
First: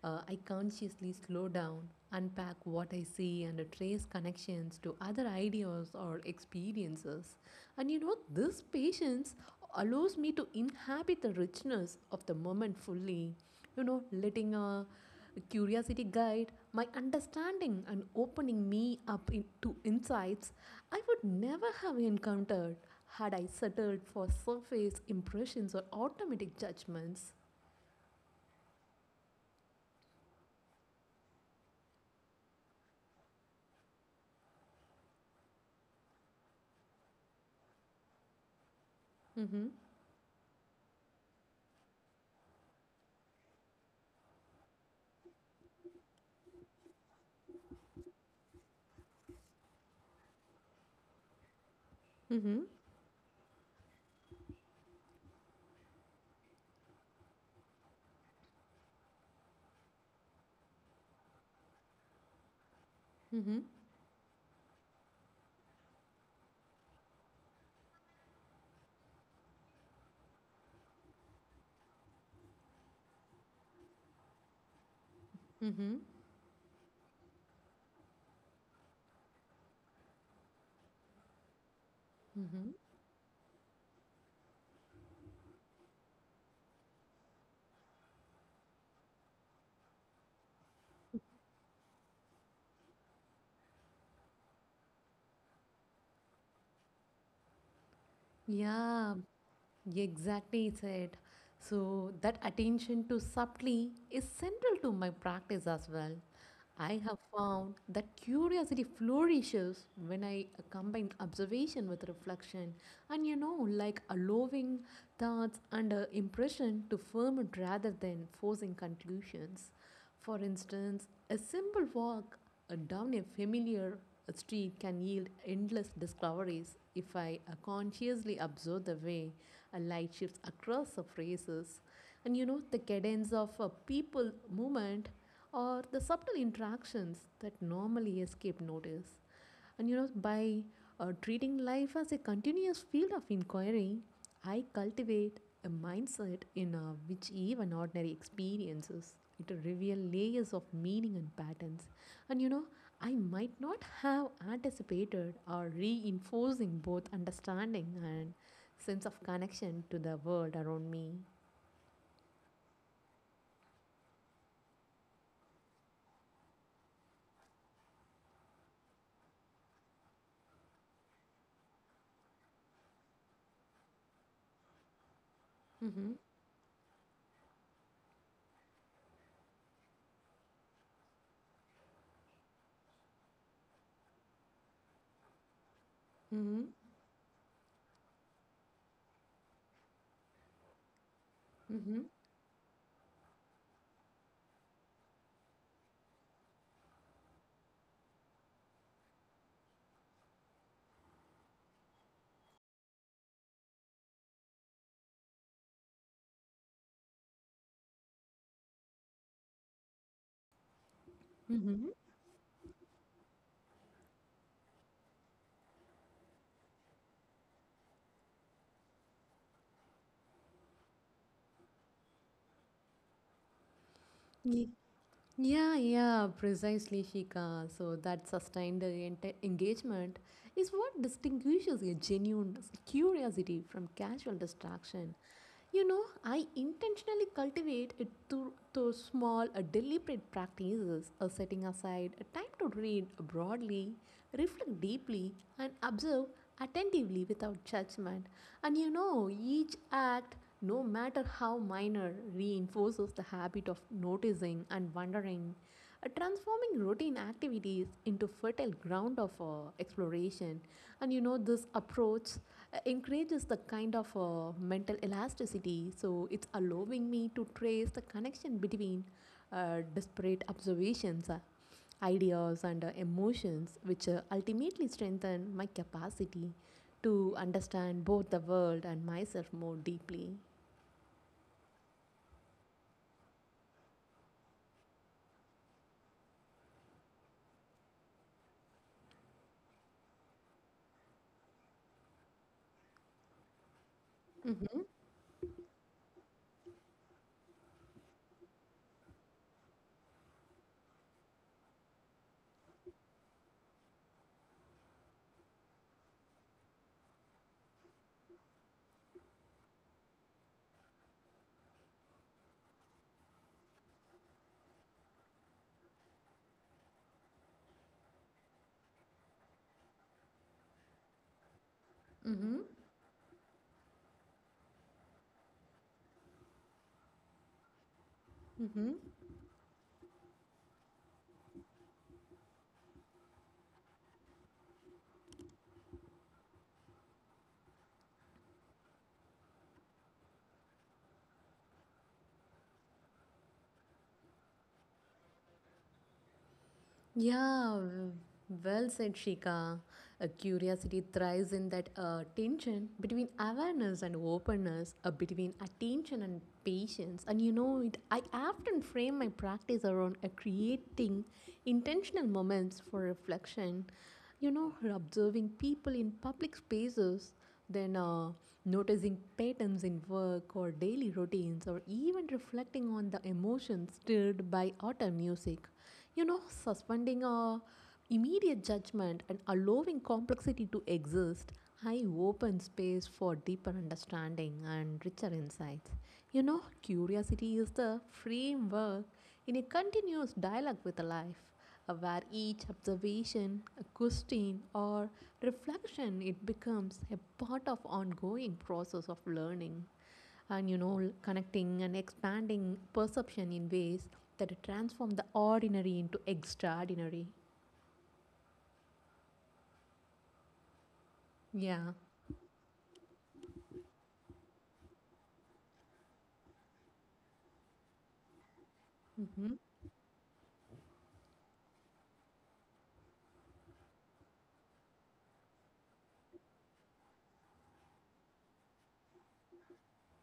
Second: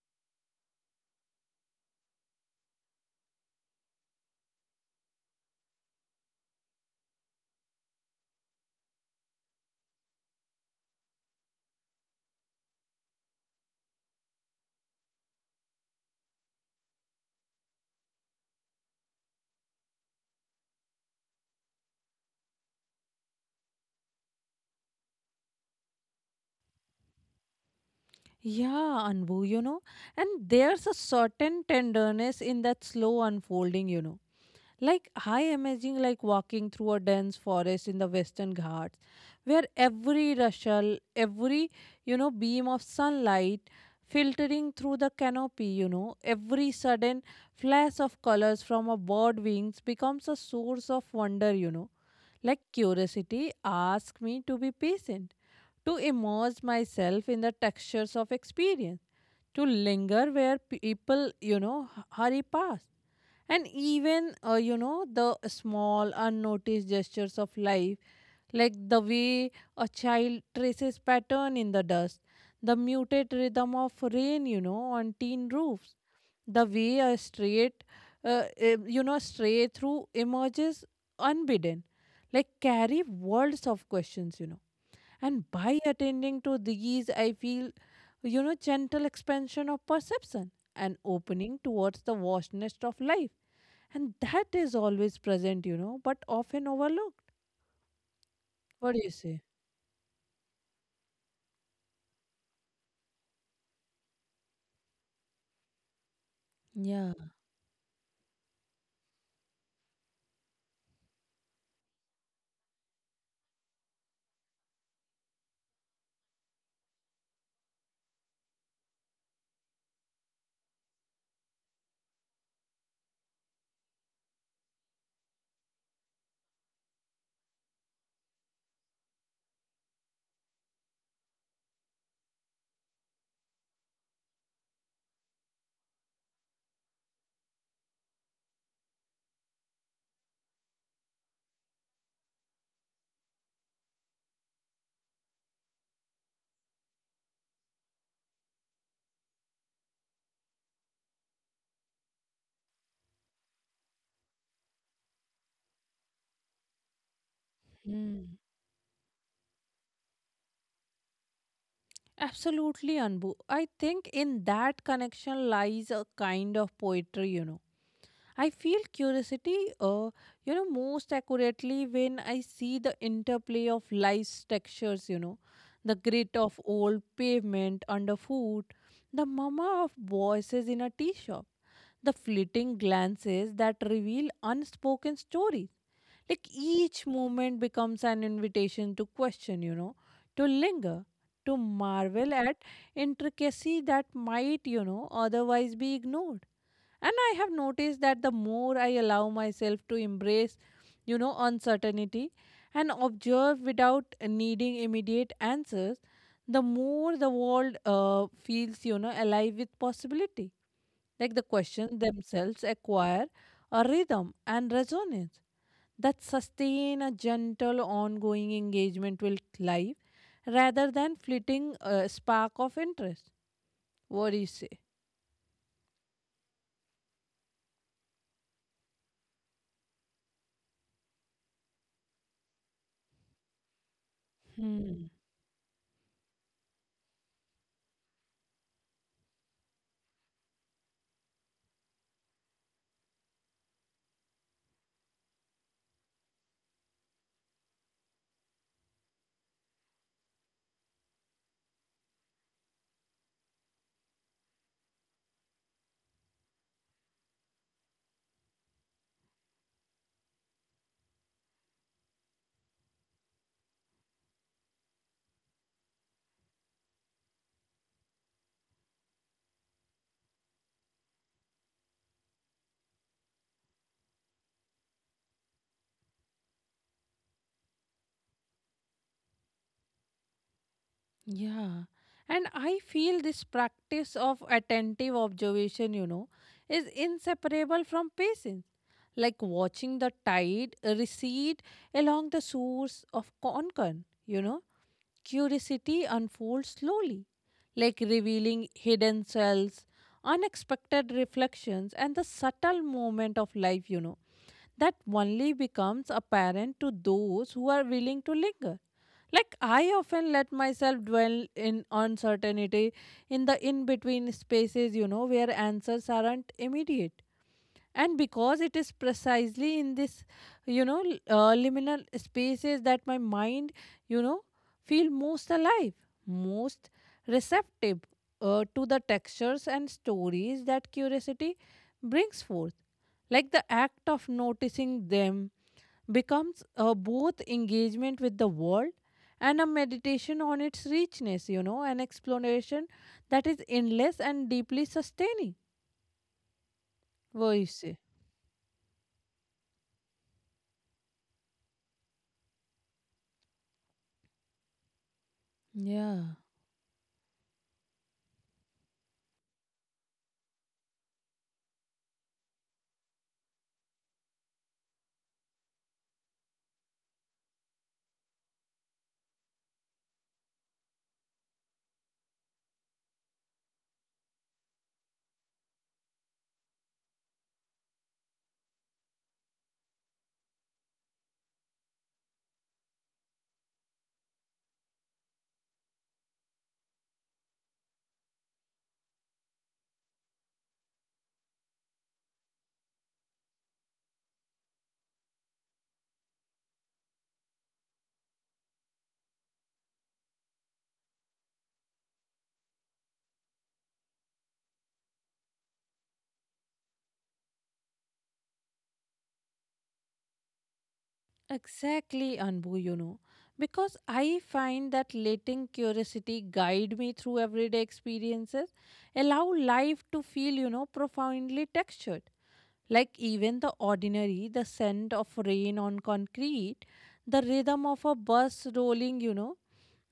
Speaker 2: I consciously slow down, unpack what I see, and trace connections to other ideas or experiences. And this patience allows me to inhabit the richness of the moment fully, letting curiosity guide my understanding and opening me up to insights I would never have encountered had I settled for surface impressions or automatic judgments.
Speaker 1: Yeah, Anbu, you know, and there's a certain tenderness in that slow unfolding. You know. Like I imagine like walking through a dense forest in the Western Ghats
Speaker 2: Mm-hmm.
Speaker 1: where every rustle, every beam of sunlight filtering through the canopy, every sudden flash of colors from a bird wings becomes a source of wonder. You know.
Speaker 2: Mm-hmm.
Speaker 1: Like curiosity asks me to be patient, to immerse myself in the textures of experience, to linger where people, hurry past
Speaker 2: Mm-hmm.
Speaker 1: and even the small unnoticed gestures of life like the way a child traces pattern in the dust the muted rhythm of rain on tin
Speaker 2: Mm-hmm.
Speaker 1: roofs the way a straight stray through emerges unbidden like
Speaker 2: Mm-hmm.
Speaker 1: carry worlds of questions you know and by attending to these, I feel, gentle expansion of perception and opening towards the vastness of life. And that is always present, but often overlooked. What do you
Speaker 2: Yeah,
Speaker 1: say?
Speaker 2: exactly said. So that attention to subtlety is central to my practice as well. I
Speaker 1: Yeah.
Speaker 2: have found that curiosity flourishes when I combine observation with reflection, and like allowing thoughts and impression to ferment rather than forcing conclusions. For instance, a simple walk down a familiar street can yield endless discoveries if I consciously observe the way a light shifts across the faces, and the cadence of a people movement or the subtle interactions that normally escape notice. And by treating life as a continuous field of inquiry, I cultivate a mindset in which even ordinary experiences it reveal layers of meaning and patterns. And I might not have anticipated or reinforcing both understanding and
Speaker 1: Mm.
Speaker 2: sense of connection to the world around me.
Speaker 1: Absolutely, Anbu. I think in that connection lies a kind of poetry. You know I feel curiosity, most accurately when I see the interplay of life's textures, the
Speaker 2: Mm-hmm.
Speaker 1: grit of old pavement underfoot, the murmur of voices in a tea shop, the fleeting glances that reveal unspoken stories. Like
Speaker 2: Mm-hmm.
Speaker 1: each moment becomes an invitation to question, you know, to linger, to
Speaker 2: Mm-hmm.
Speaker 1: marvel at intricacy that might, otherwise be ignored and I have noticed that the more I allow myself to embrace, uncertainty and observe without needing immediate answers, the more the world feels, alive with possibility. Like the
Speaker 2: Mm-hmm.
Speaker 1: questions themselves acquire a rhythm and resonance that sustain a gentle, ongoing engagement with life rather than fleeting spark of interest. What do you say?
Speaker 2: Yeah, yeah, precisely, Shika. So that sustained engagement is what distinguishes a genuine curiosity from casual distraction.
Speaker 1: Hmm.
Speaker 2: I intentionally cultivate it through small, deliberate practices, setting aside a time to read broadly, reflect deeply, and observe attentively without judgment. And each act, no matter how minor, reinforces the habit of noticing and wondering, transforming routine activities into fertile ground of exploration. And this approach encourages the kind of mental elasticity. So it's allowing me to trace the connection between disparate observations, ideas, and emotions, which ultimately strengthen my capacity to understand both the world and myself more deeply.
Speaker 1: Yeah. And I feel this practice of attentive observation you know, is inseparable from patience like watching the tide recede along the shores of Konkan. You know.
Speaker 2: Mm-hmm.
Speaker 1: Curiosity unfolds slowly, like revealing hidden cells, unexpected reflections, and the subtle moment of life, you know, that only becomes apparent to those who are willing to linger. Like I often let myself dwell in uncertainty in the in between spaces, you know, where answers aren't immediate and because it is precisely in this liminal
Speaker 2: Mm-hmm.
Speaker 1: spaces that my mind you know feel most alive most receptive
Speaker 2: Mm-hmm.
Speaker 1: to the textures and stories that curiosity brings forth like the act of noticing them becomes both engagement with the world and a meditation on its richness you know an exploration that is endless and deeply sustaining. What you
Speaker 2: Yeah,
Speaker 1: say?
Speaker 2: well said, Shika. A curiosity thrives in that tension between awareness and openness, between attention
Speaker 1: Yeah.
Speaker 2: and patience. And I often frame my practice around creating intentional moments for reflection. Observing people in public spaces, then noticing patterns in work or daily routines, or even reflecting on the emotions stirred by autumn music. Suspending immediate judgment and allowing complexity to exist, I open space for deeper understanding and richer insights. Curiosity is the framework in a continuous dialogue with life, where each observation, a question, or reflection, it becomes a part of ongoing process of learning and connecting and expanding perception in ways that transform the ordinary into extraordinary. Yeah.
Speaker 1: Exactly, Anbu, you know, because I find that letting curiosity guide me through everyday experiences
Speaker 2: Mm-hmm.
Speaker 1: allow life to feel, profoundly textured. Like even the ordinary, the scent of rain on concrete, the rhythm of a bus rolling,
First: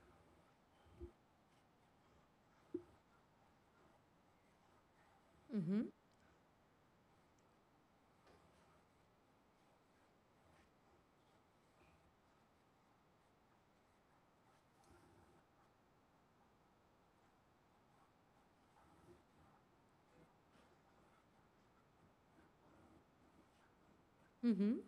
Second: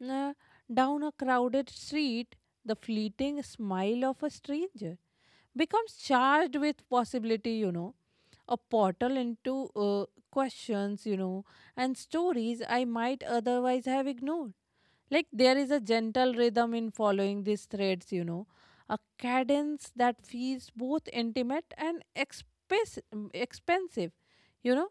Speaker 1: uh, down a crowded street, the fleeting smile of a stranger
Speaker 2: Mm-hmm.
Speaker 1: becomes charged with possibility, you know, a portal into questions, you know, and stories I might otherwise have ignored. Like there is a gentle rhythm in following these threads, you know, a cadence that feels both intimate and expensive, you
Speaker 2: Mm-hmm.
Speaker 1: know,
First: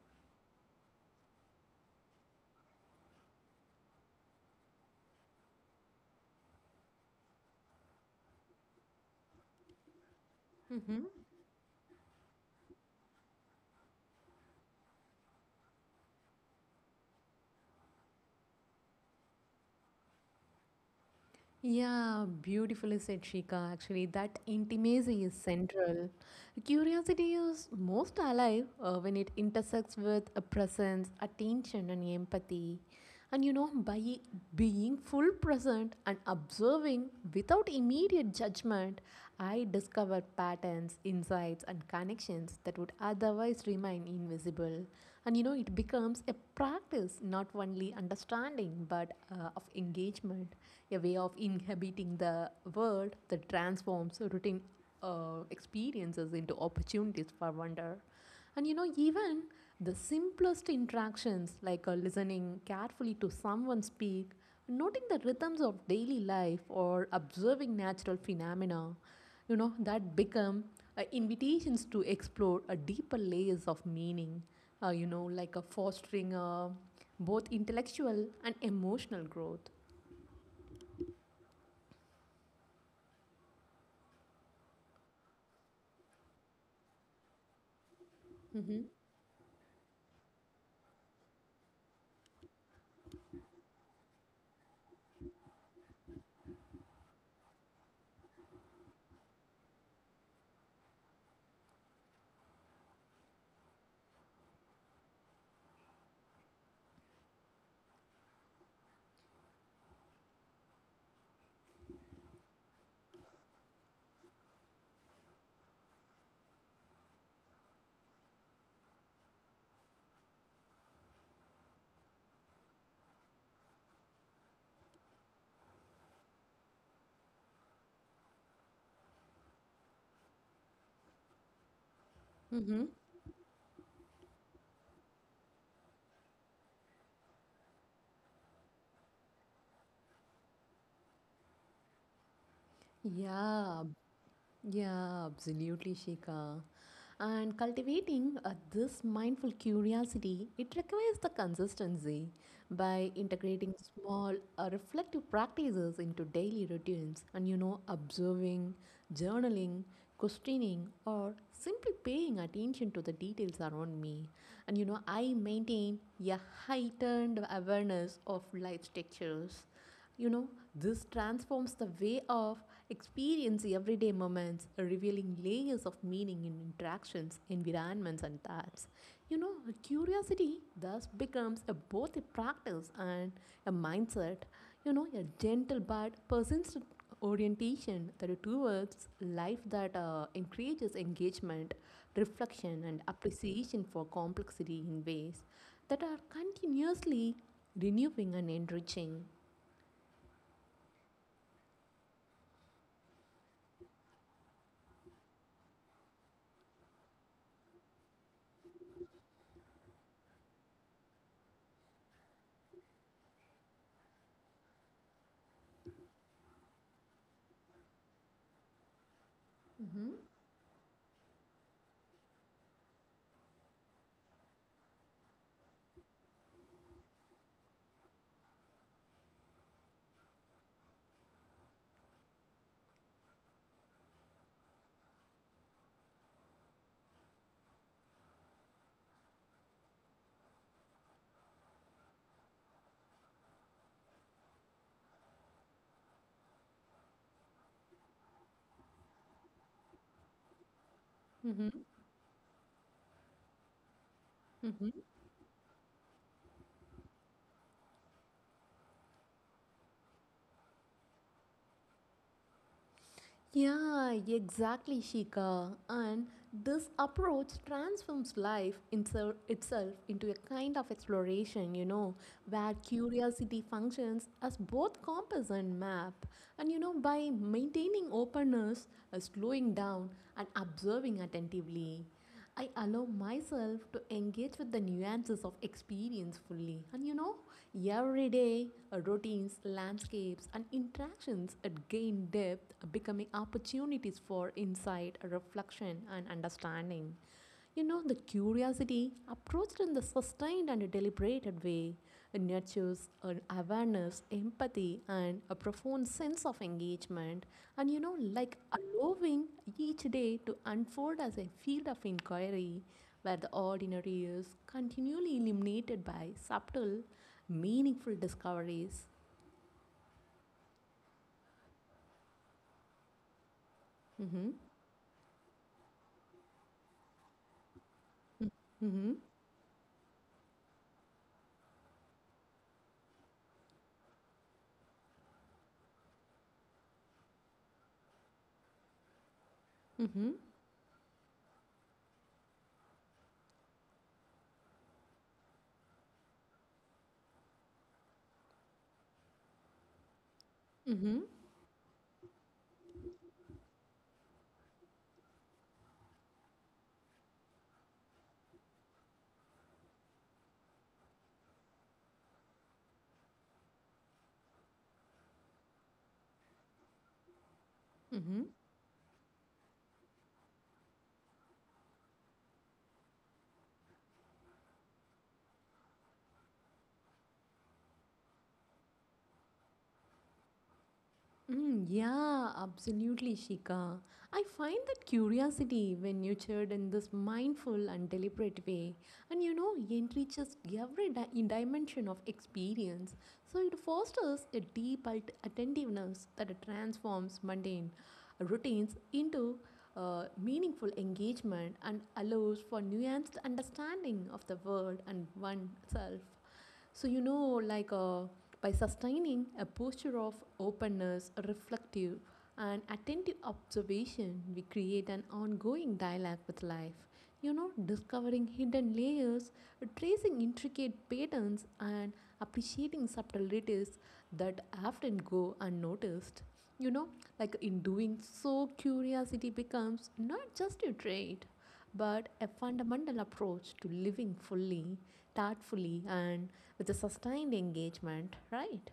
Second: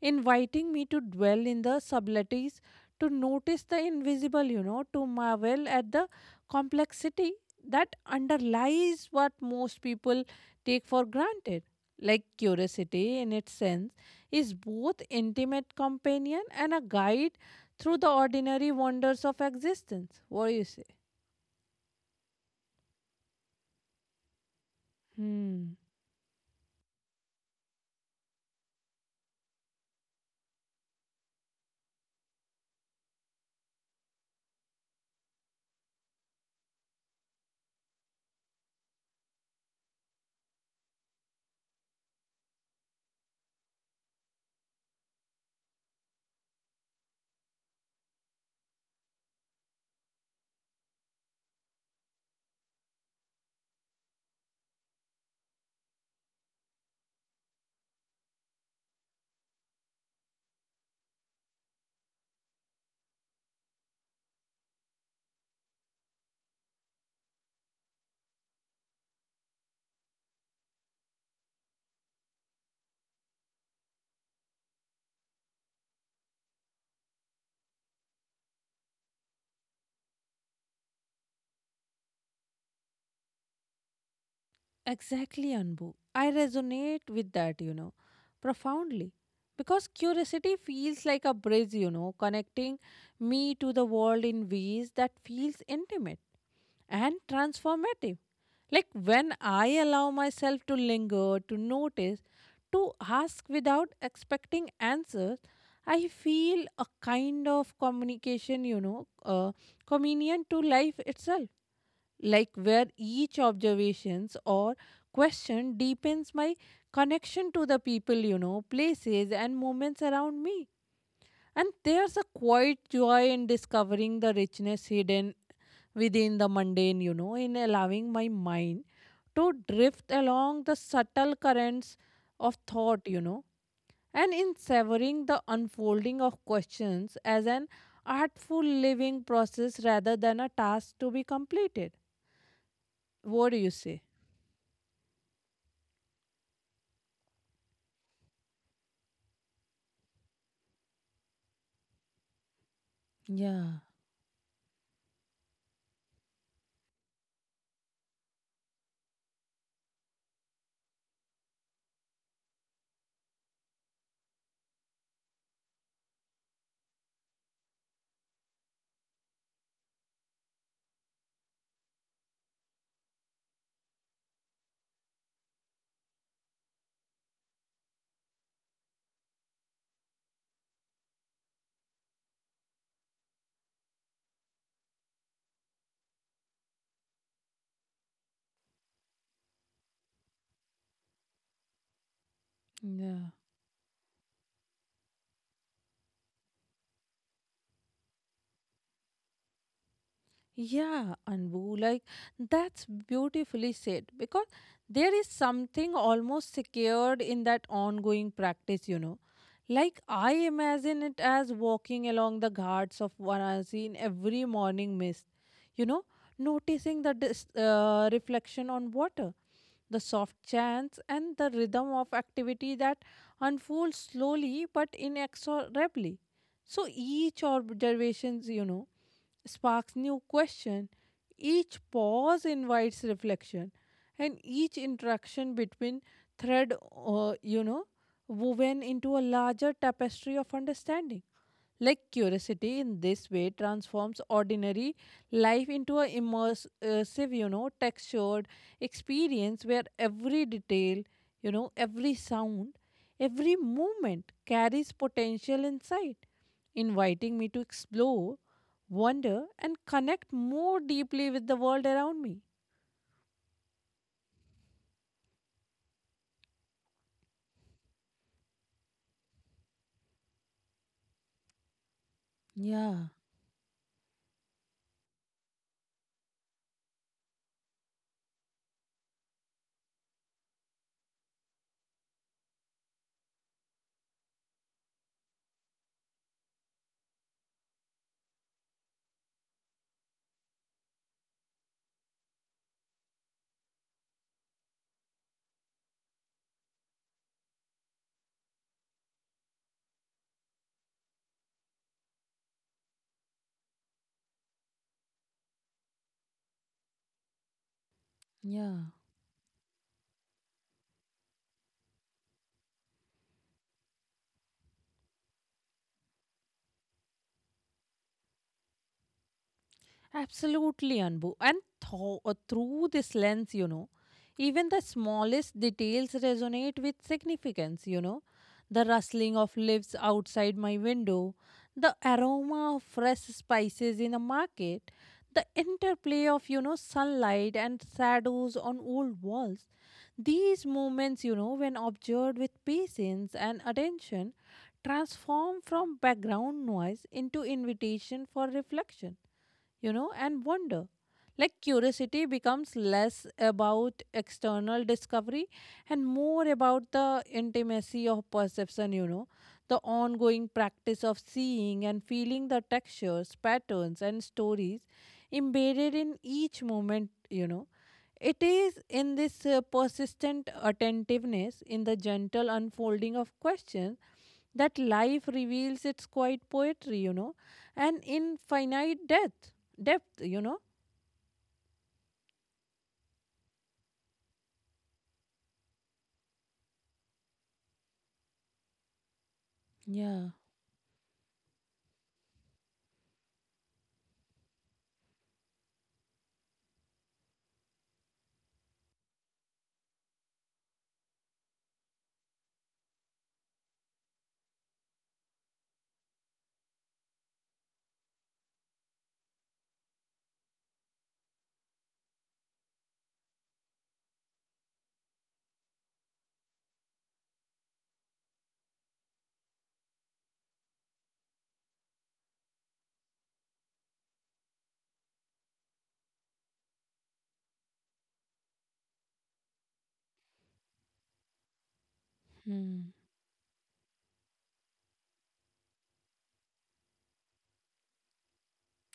Speaker 1: inviting me to dwell in the subtleties, to notice the invisible, you know, to marvel at the complexity that underlies what most people take
Speaker 2: Mm-hmm.
Speaker 1: for granted. Like curiosity, in its sense, is both intimate companion and a guide through the ordinary wonders of existence. What do you say?
Speaker 2: Yeah, beautifully said, Shika. Actually, that intimacy is
Speaker 1: Hmm.
Speaker 2: central. Curiosity is most alive when it intersects with a presence, attention, and empathy. And by being full present and observing without immediate judgment, I discover patterns, insights, and connections that would otherwise remain invisible. And it becomes a practice, not only understanding, but of engagement, a way of inhabiting the world that transforms routine experiences into opportunities for wonder. And even the simplest interactions, like listening carefully to someone speak, noting the rhythms of daily life, or observing natural phenomena, that become invitations to explore a deeper layers of meaning, like a fostering both intellectual and emotional growth.
Speaker 1: Exactly, Anbu. I resonate with that, you know,
Speaker 2: Mm-hmm.
Speaker 1: profoundly. Because curiosity feels like a bridge, you know, connecting me to the world in ways that feels intimate and transformative. Like when I allow myself to linger, to notice, to ask without expecting answers, I feel a kind of communion to life itself. Like where each observations or question deepens my connection to the people, places and moments around me. And there's a quiet joy in discovering the richness hidden within the mundane, you know, in allowing my mind to drift along the subtle currents of
Speaker 2: Mm-hmm.
Speaker 1: thought, you know, and in savoring the unfolding of questions as an artful living process rather than a task to be completed. What do
Speaker 2: Yeah,
Speaker 1: you say?
Speaker 2: yeah, absolutely, Shika. And cultivating this mindful curiosity, it requires the consistency by integrating
Speaker 1: Yeah,
Speaker 2: small reflective practices into daily routines and, observing, journaling, questioning, or simply paying attention to the details around me. And I maintain a heightened awareness of life's textures. You know, this transforms the way of experiencing everyday moments, revealing layers of meaning in interactions, environments, and thoughts. You know, curiosity thus becomes a, both a practice and a mindset. A gentle but persistent orientation, that are two words, life that encourages engagement, reflection, and
Speaker 1: yeah.
Speaker 2: appreciation for complexity in ways that are continuously renewing and enriching.
Speaker 1: Yeah, Anbu, like that's beautifully said because there is something almost secured in that ongoing practice. You know. Like I imagine it as walking along the ghats of Varanasi in every morning mist, you know, noticing the reflection on water, the
Speaker 2: Mm-hmm.
Speaker 1: soft chants, and the rhythm of activity that unfolds slowly but inexorably. So each observations you know sparks new question. Each pause invites reflection, and each interaction between thread, woven into a larger tapestry of understanding. Like curiosity in this way transforms ordinary life into an immersive, textured experience where every detail, you know,
Speaker 2: Mm-hmm.
Speaker 1: every sound, every movement carries
Speaker 2: Mm-hmm.
Speaker 1: potential inside, inviting me to explore, wonder, and connect more deeply with the world around me.
Speaker 2: Yeah, exactly, Shika. And this approach transforms life itself into a kind of exploration, where
Speaker 1: Yeah,
Speaker 2: curiosity functions as both compass and map. And, by maintaining openness, slowing down, and observing attentively, I allow myself to engage with the nuances of experience fully. And every day, routines, landscapes, and interactions gain depth, becoming opportunities for insight, reflection, and understanding. The curiosity, approached in the sustained and deliberated way, it nurtures an awareness, empathy, and a profound sense of engagement. And you know, like
Speaker 1: yeah.
Speaker 2: allowing each day to unfold as a field of inquiry where the ordinary is continually illuminated by subtle, meaningful discoveries.
Speaker 1: Absolutely, Anbu. And through this lens, you know,
Speaker 2: Mm-hmm.
Speaker 1: even the smallest details resonate with significance. You know. The
Speaker 2: Mm-hmm.
Speaker 1: rustling of leaves outside my window, the aroma of fresh spices in a market, the interplay of, sunlight and shadows on old walls.
Speaker 2: Mm-hmm.
Speaker 1: These moments, you know, when observed with patience and attention, transform from background noise into invitation for reflection you know, and wonder.
Speaker 2: Mm-hmm.
Speaker 1: Like curiosity becomes less about external discovery and more about the intimacy of perception, you know, the ongoing practice of seeing and feeling the textures, patterns, and stories embedded in each moment. You know. It
Speaker 2: Mm-hmm.
Speaker 1: is in this persistent attentiveness, in the gentle unfolding of questions, that life reveals its quiet poetry, you know, and in finite death depth. You know.
Speaker 2: Mm, yeah, absolutely, Shika. I find that curiosity, when nurtured in this mindful and deliberate way, and
Speaker 1: Yeah.
Speaker 2: enriches every dimension of experience. So it fosters a deep attentiveness that transforms mundane routines into meaningful engagement and allows for nuanced understanding of the world and oneself. So, by sustaining a posture of openness, reflective, and attentive observation, we create an ongoing dialogue with life. Discovering hidden layers, tracing intricate patterns, and appreciating subtleties that often go unnoticed. You know, in doing so, curiosity becomes not just a trait, but a
Speaker 1: Hmm.
Speaker 2: fundamental approach to living fully. Thoughtfully and with a sustained engagement, right?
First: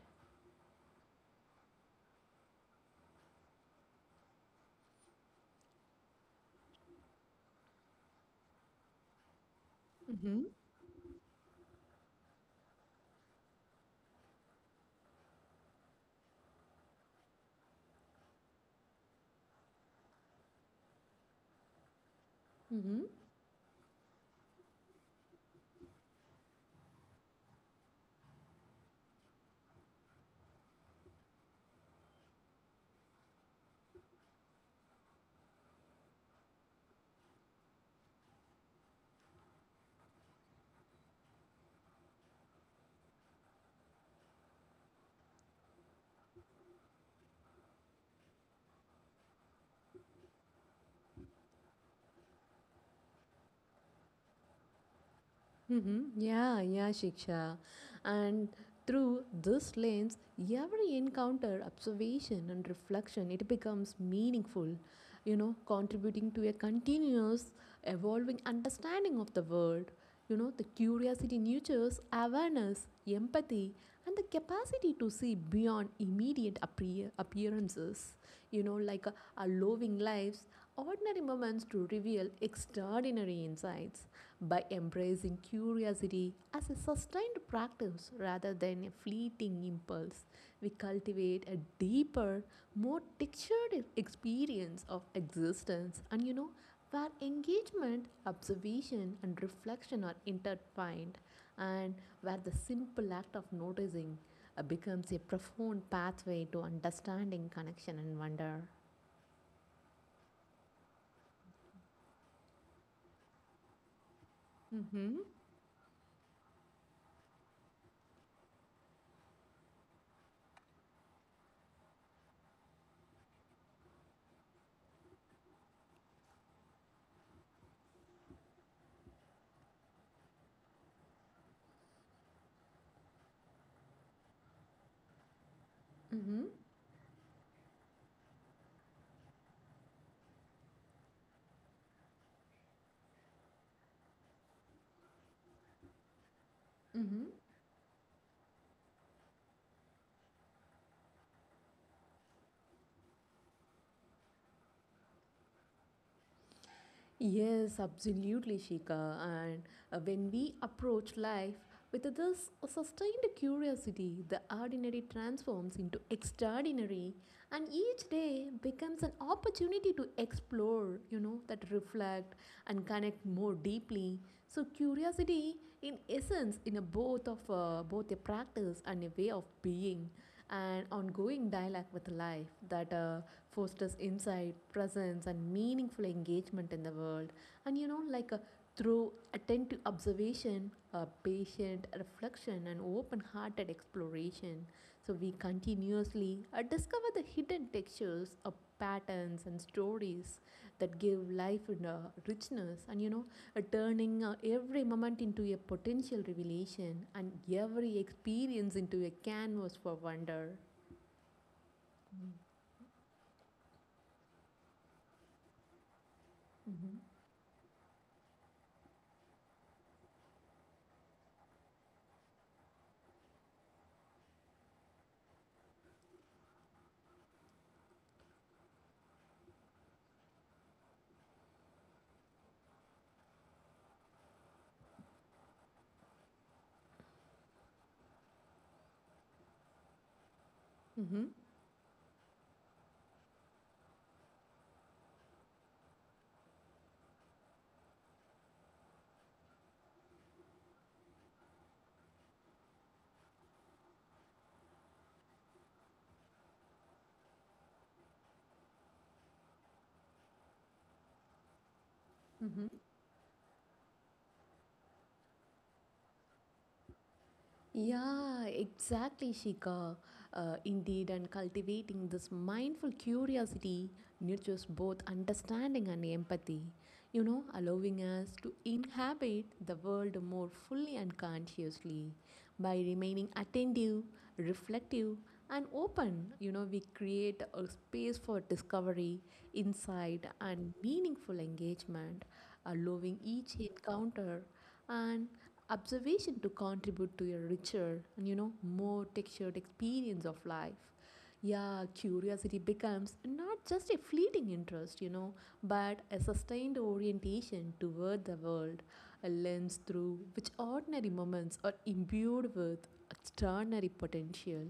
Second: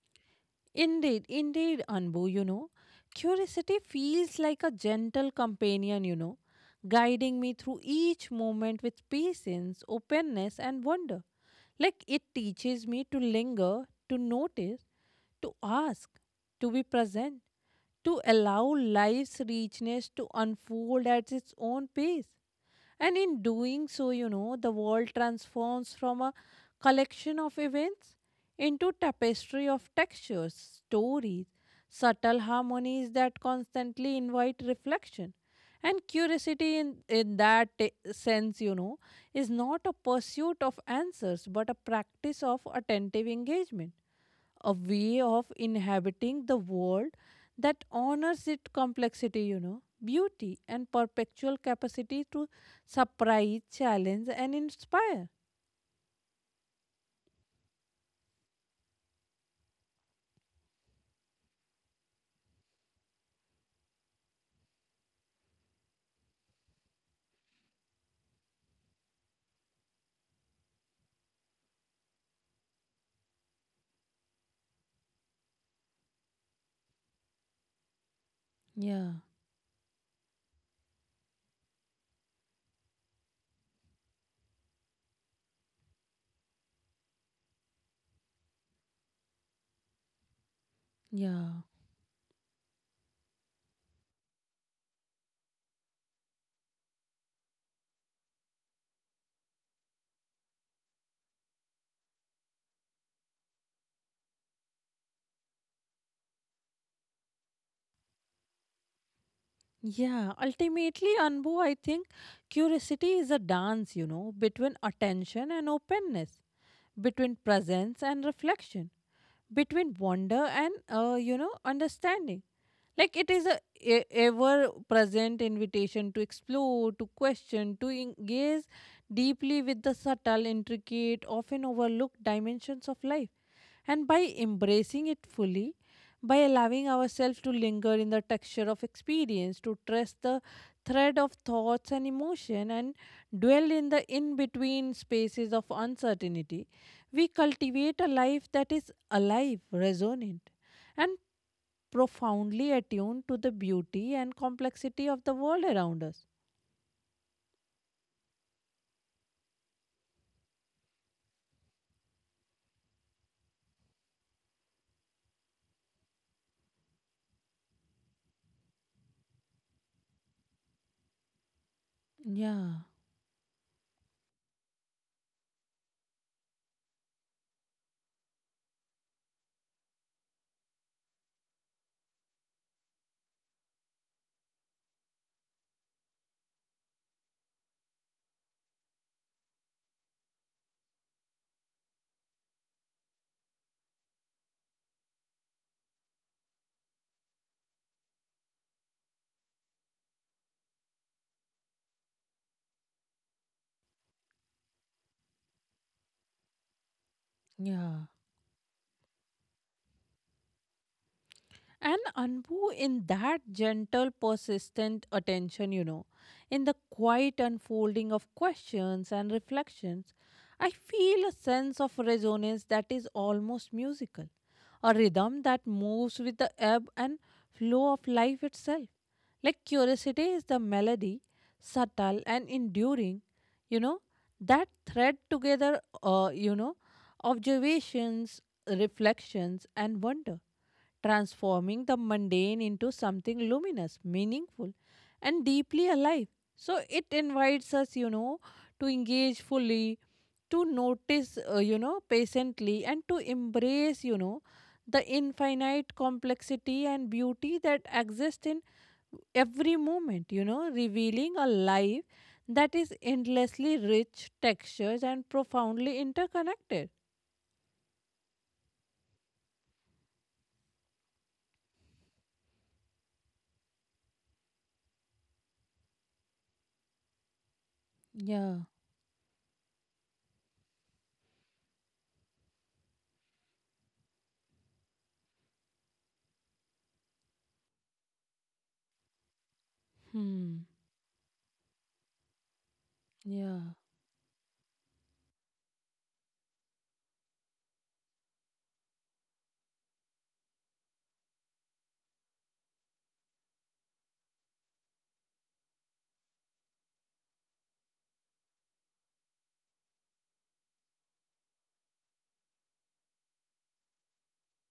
Speaker 1: Indeed, indeed, Anbu, you know, curiosity feels like a gentle companion, you know, guiding me through each moment with patience,
Speaker 2: Mm-hmm.
Speaker 1: openness, and wonder. Like it teaches me to linger, to notice, to ask, to be present, to allow life's richness to unfold at its own pace.
Speaker 2: Mm-hmm.
Speaker 1: And in doing so, you know, the world transforms from a collection of events into tapestry of textures, stories, subtle harmonies that constantly invite reflection. And curiosity in that sense, you know, is not a pursuit of answers, but a practice of attentive engagement, a way of inhabiting the world that honors its complexity, you know, beauty, and perpetual capacity to surprise, challenge, and inspire.
Speaker 2: Mm-hmm. Yeah, yeah, Shiksha. And through this lens, every encounter, observation, and reflection, it becomes meaningful, contributing to a continuous, evolving understanding of the world. The curiosity nurtures awareness, empathy, and the capacity to see beyond immediate appearances. You know, like uh,
Speaker 1: Yeah,
Speaker 2: allowing lives, ordinary moments to reveal extraordinary insights. By embracing curiosity as a sustained practice rather than a fleeting impulse, we cultivate
Speaker 1: yeah,
Speaker 2: a deeper, more textured experience of existence. And where engagement, observation, and reflection are intertwined, and where the simple act of noticing becomes a profound pathway to understanding, connection, and wonder.
Speaker 1: yeah. Ultimately, Anbu, I think curiosity is a dance, you know, between
Speaker 2: Mm-hmm.
Speaker 1: attention and openness, between presence and reflection, between wonder and, understanding. Like it is a ever present invitation to explore, to question, to engage deeply with the subtle, intricate, often overlooked dimensions of life. And by embracing it fully, by
Speaker 2: Mm-hmm.
Speaker 1: allowing ourselves to linger in the texture of experience, to trace the thread of thoughts and emotion, and dwell in the in between spaces of uncertainty,
Speaker 2: Mm-hmm.
Speaker 1: we cultivate a life that is alive, resonant, and profoundly attuned to the beauty and complexity of the world around us.
Speaker 2: Yes, absolutely, Shika. And when we approach life with this sustained curiosity, the ordinary transforms into extraordinary, and each day becomes an opportunity to explore, that reflect
Speaker 1: Yeah,
Speaker 2: and connect more deeply. So, curiosity, in essence, in a both a practice and a way of being. An ongoing dialogue with life that fosters insight, presence, and meaningful engagement in the world. And through attentive observation, patient reflection, and open hearted exploration. So we continuously discover the hidden textures of patterns and stories that give life in a richness, and turning every moment into a potential revelation and every
Speaker 1: yeah.
Speaker 2: experience into a canvas for wonder.
Speaker 1: And Anbu, in that gentle, persistent attention, you know, in the
Speaker 2: Mm-hmm.
Speaker 1: quiet unfolding of questions and reflections, I feel a sense of resonance that is almost musical, a rhythm that moves with the ebb and flow of life itself. Like curiosity is the melody, subtle and enduring, you know, that thread together, observations, reflections, and wonder
Speaker 2: Mm-hmm.
Speaker 1: transforming the mundane into something luminous, meaningful, and deeply alive. So it invites us, you know, to engage fully, to notice, patiently, and to embrace, you know, the infinite complexity and beauty that exist in every moment, you know, revealing a life
Speaker 2: Mm-hmm.
Speaker 1: that is endlessly rich, textures, and profoundly interconnected.
Speaker 2: Yeah, exactly, Shika. Indeed, and cultivating this mindful curiosity nurtures both understanding and empathy, allowing us to
Speaker 1: Yeah.
Speaker 2: inhabit the world more fully and consciously. By remaining attentive, reflective, and open, we create a space for discovery, insight,
Speaker 1: Hmm.
Speaker 2: and meaningful engagement, allowing each
Speaker 1: Yeah.
Speaker 2: encounter and observation to contribute to a richer and more textured experience of life. Yeah, curiosity becomes not just a fleeting interest, but a sustained orientation toward the world, a lens through which ordinary moments are imbued with extraordinary potential,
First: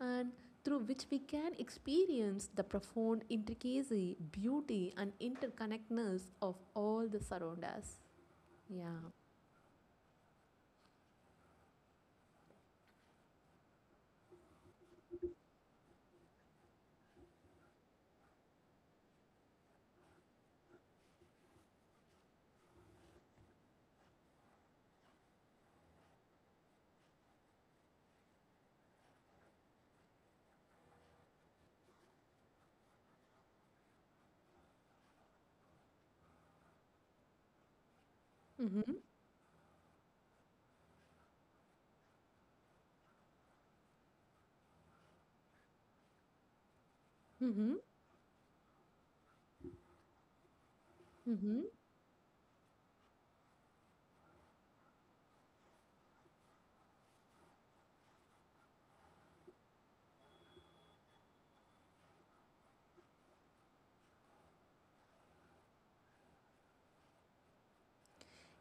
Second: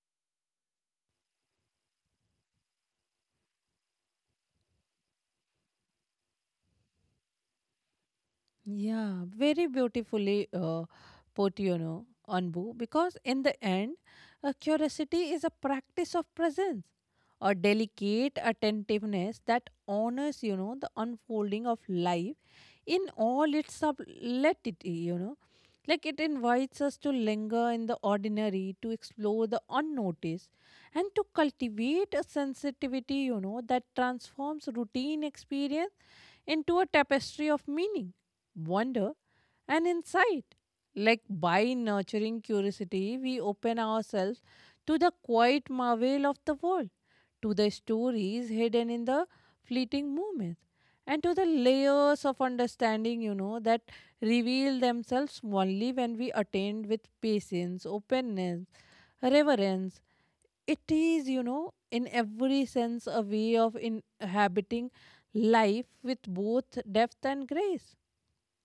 Speaker 2: and through which we can experience the profound intricacy, beauty, and interconnectedness of all the surround us. Yeah.
Speaker 1: Yeah, very beautifully put, you know, Anbu, because in the end, curiosity is a practice of presence, a delicate attentiveness that honors, you know, the unfolding of life in all its subtlety, you know. Like it invites us to linger in the ordinary, to explore the unnoticed, and to cultivate a sensitivity, you know, that transforms routine experience into a tapestry of meaning
Speaker 2: Mm-hmm.
Speaker 1: wonder, and insight. Like by nurturing curiosity, we open ourselves to the quiet marvel of the world, to the
Speaker 2: Mm-hmm.
Speaker 1: stories hidden in the fleeting moments, and to the
Speaker 2: Mm-hmm.
Speaker 1: layers of understanding, you know, that reveal themselves only when we attend with patience, openness, reverence. It is, you know, in every sense a way of inhabiting life with both depth and grace.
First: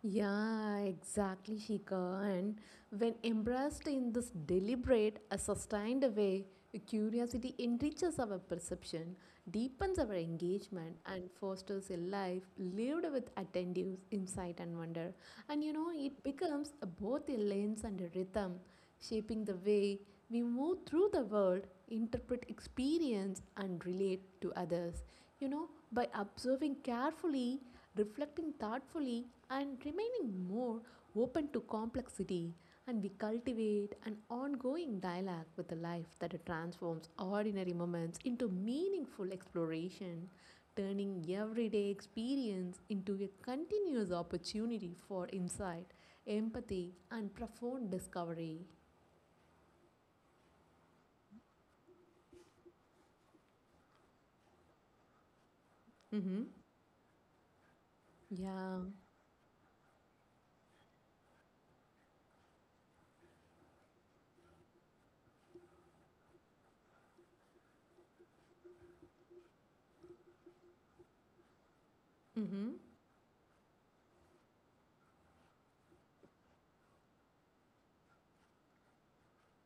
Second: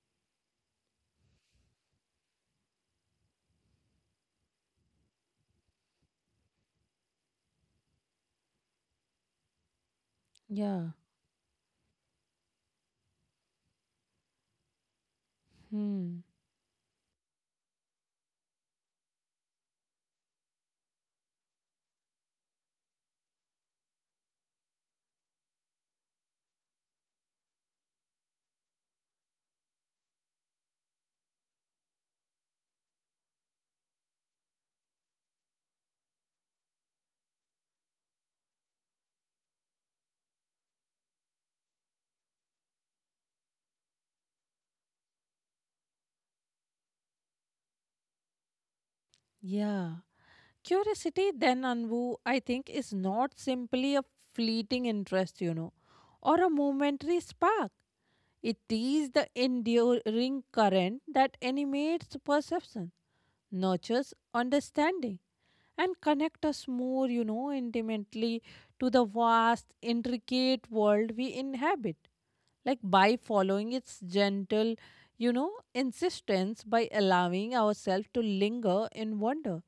Speaker 2: Yeah, exactly, Shika. And when embraced in this deliberate, a sustained way, curiosity enriches our perception, deepens our
Speaker 1: Yeah.
Speaker 2: engagement, and fosters a life lived with attentive insight and wonder. And it
Speaker 1: Hmm.
Speaker 2: becomes both a lens and a rhythm, shaping the way we move through the world, interpret experience, and relate to others. By observing carefully, reflecting thoughtfully, and remaining more open to complexity, and we cultivate an ongoing dialogue with the life that transforms ordinary moments into meaningful exploration, turning everyday experience into a continuous opportunity for insight, empathy, and profound discovery.
Speaker 1: Yeah. Curiosity, then, Anbu, I think, is not simply a fleeting interest, you know, or a
Speaker 2: Mhm.
Speaker 1: momentary spark. It
Speaker 2: Yeah.
Speaker 1: is the enduring current that animates perception, nurtures understanding, and connects us more, you know, intimately to the vast, intricate world we inhabit.
Speaker 2: Mhm.
Speaker 1: Like by following its gentle, you know, insistence, by allowing ourselves to linger in wonder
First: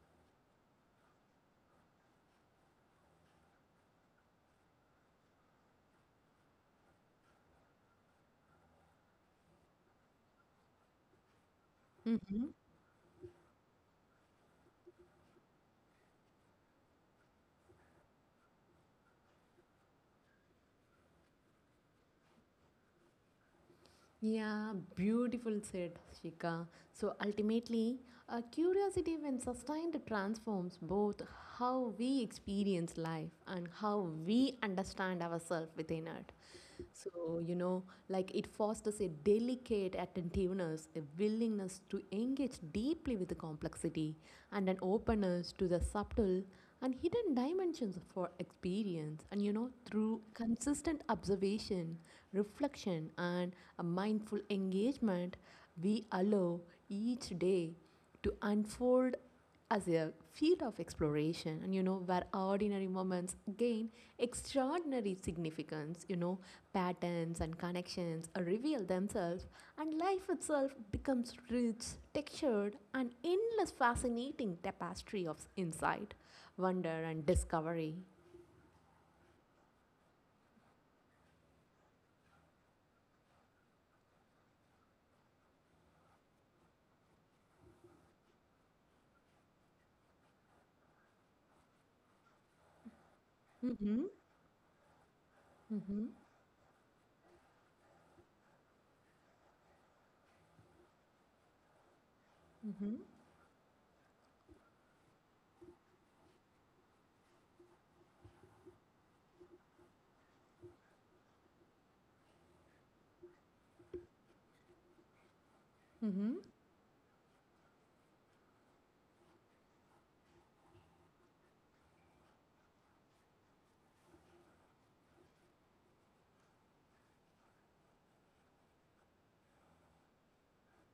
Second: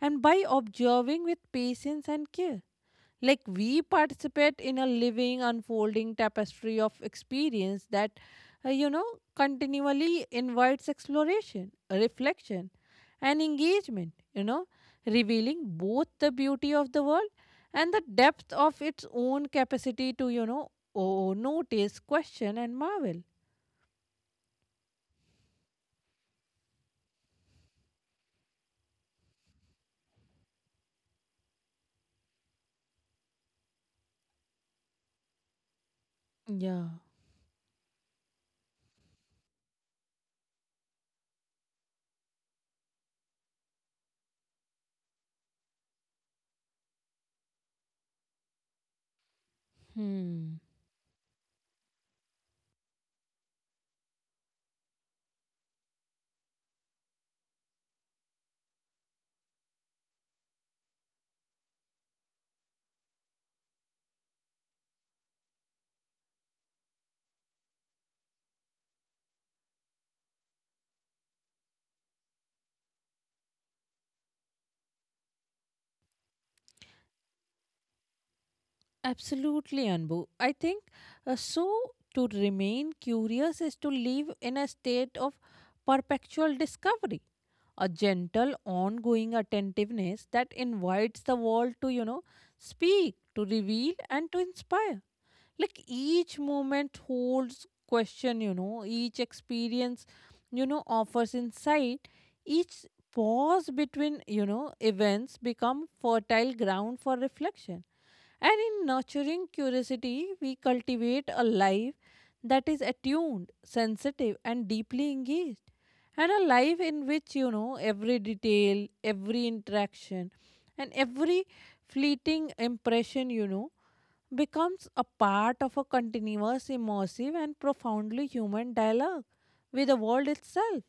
Speaker 1: and by observing with patience and care. Like we participate in a living, unfolding tapestry of experience that, uh, you know, continually invites exploration,
Speaker 2: Mhm.
Speaker 1: reflection, and engagement, you know, revealing both the beauty of the world and the depth of its own capacity to, you know, oh, notice, question, and marvel.
Speaker 2: Yeah, beautiful said, Shika. So ultimately, a curiosity when sustained transforms both how we experience life and how we understand ourselves within it.
Speaker 1: Yeah.
Speaker 2: So, it fosters a delicate attentiveness, a willingness to engage deeply with the complexity, and an openness to the subtle and hidden dimensions for experience. And, through
Speaker 1: Hmm.
Speaker 2: consistent observation, reflection, and a mindful engagement, we allow each day to unfold as a field of exploration, and where ordinary moments gain extraordinary significance. Patterns and connections reveal themselves, and life itself becomes rich, textured, and endless fascinating tapestry of insight, wonder, and discovery.
Speaker 1: Absolutely, Anbu. I think uh, so. To remain curious is to live in a state of perpetual discovery, a gentle, ongoing attentiveness that invites the world to, you know, speak, to reveal,
Speaker 2: Mm-hmm.
Speaker 1: and to inspire like
Speaker 2: Mm-hmm.
Speaker 1: each moment holds question, you know, each experience, you know, offers insight each
Speaker 2: Mm-hmm.
Speaker 1: pause between, you know, events become fertile ground for reflection and in nurturing curiosity we cultivate a life that is attuned sensitive and deeply engaged and
Speaker 2: Mm-hmm.
Speaker 1: a life in which, you know, every detail every interaction and every fleeting impression, you know, becomes a part of a continuous, immersive, and profoundly human dialogue with the world itself.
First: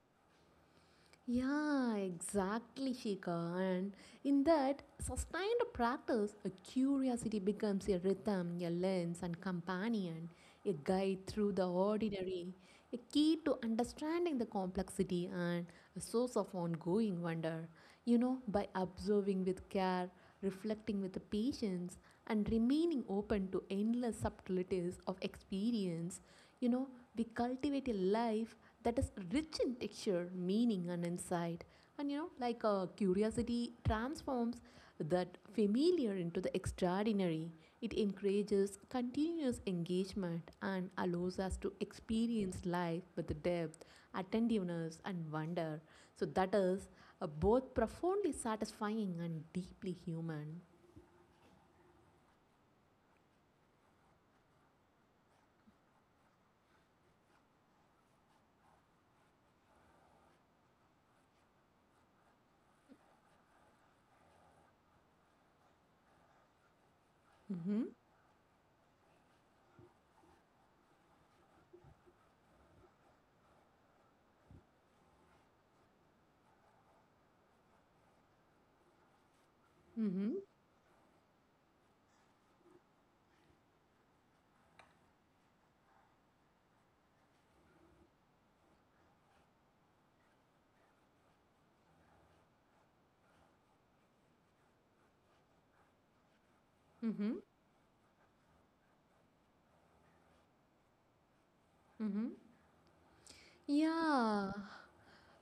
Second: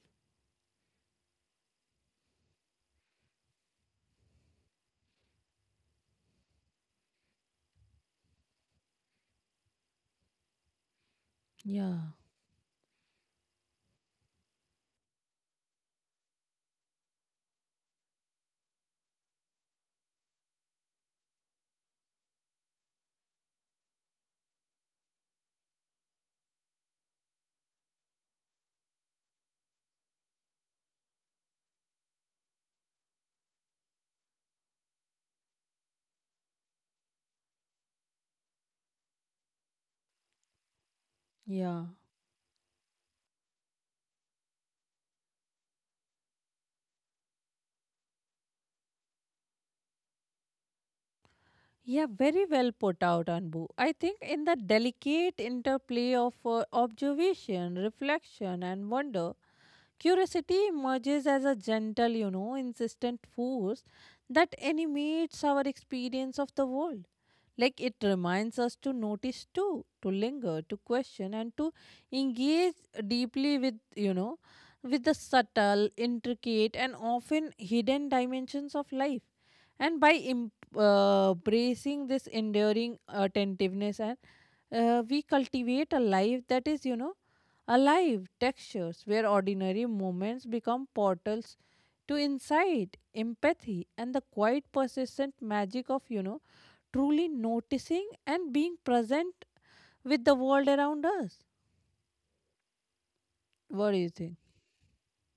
Speaker 2: Yeah, exactly, Shika. And in that sustained practice, a curiosity becomes a rhythm, a lens, and companion, a guide through the
Speaker 1: Yeah,
Speaker 2: ordinary, a key to understanding the complexity, and a source of ongoing wonder. You know, by observing with care, reflecting with patience, and remaining open to endless subtleties of experience, you know, we cultivate a life that is rich in texture, meaning, and insight. And you know, curiosity transforms that familiar into the extraordinary. It encourages continuous engagement and allows us to
Speaker 1: yeah.
Speaker 2: experience life with depth, attentiveness, and wonder. So, that is are both profoundly satisfying and deeply human.
Speaker 1: Yeah, very well put out, Anbu. I think in the delicate interplay of observation, reflection, and wonder, curiosity emerges as a gentle, you know, insistent force that animates our experience of the world. Like
Speaker 2: Mm-hmm.
Speaker 1: it reminds us to notice too, to linger, to question, and to engage deeply with, you know, with the subtle, intricate, and often hidden dimensions of life. And by
Speaker 2: Mm-hmm.
Speaker 1: embracing this enduring attentiveness, and we cultivate a life that is, you know, alive textures where ordinary moments become portals to insight, empathy, and the quiet, persistent magic of, you know, truly
Speaker 2: Mm-hmm.
Speaker 1: noticing and being present with the world around us.
Speaker 2: Mm-hmm.
Speaker 1: What do you think?
Speaker 2: Yeah,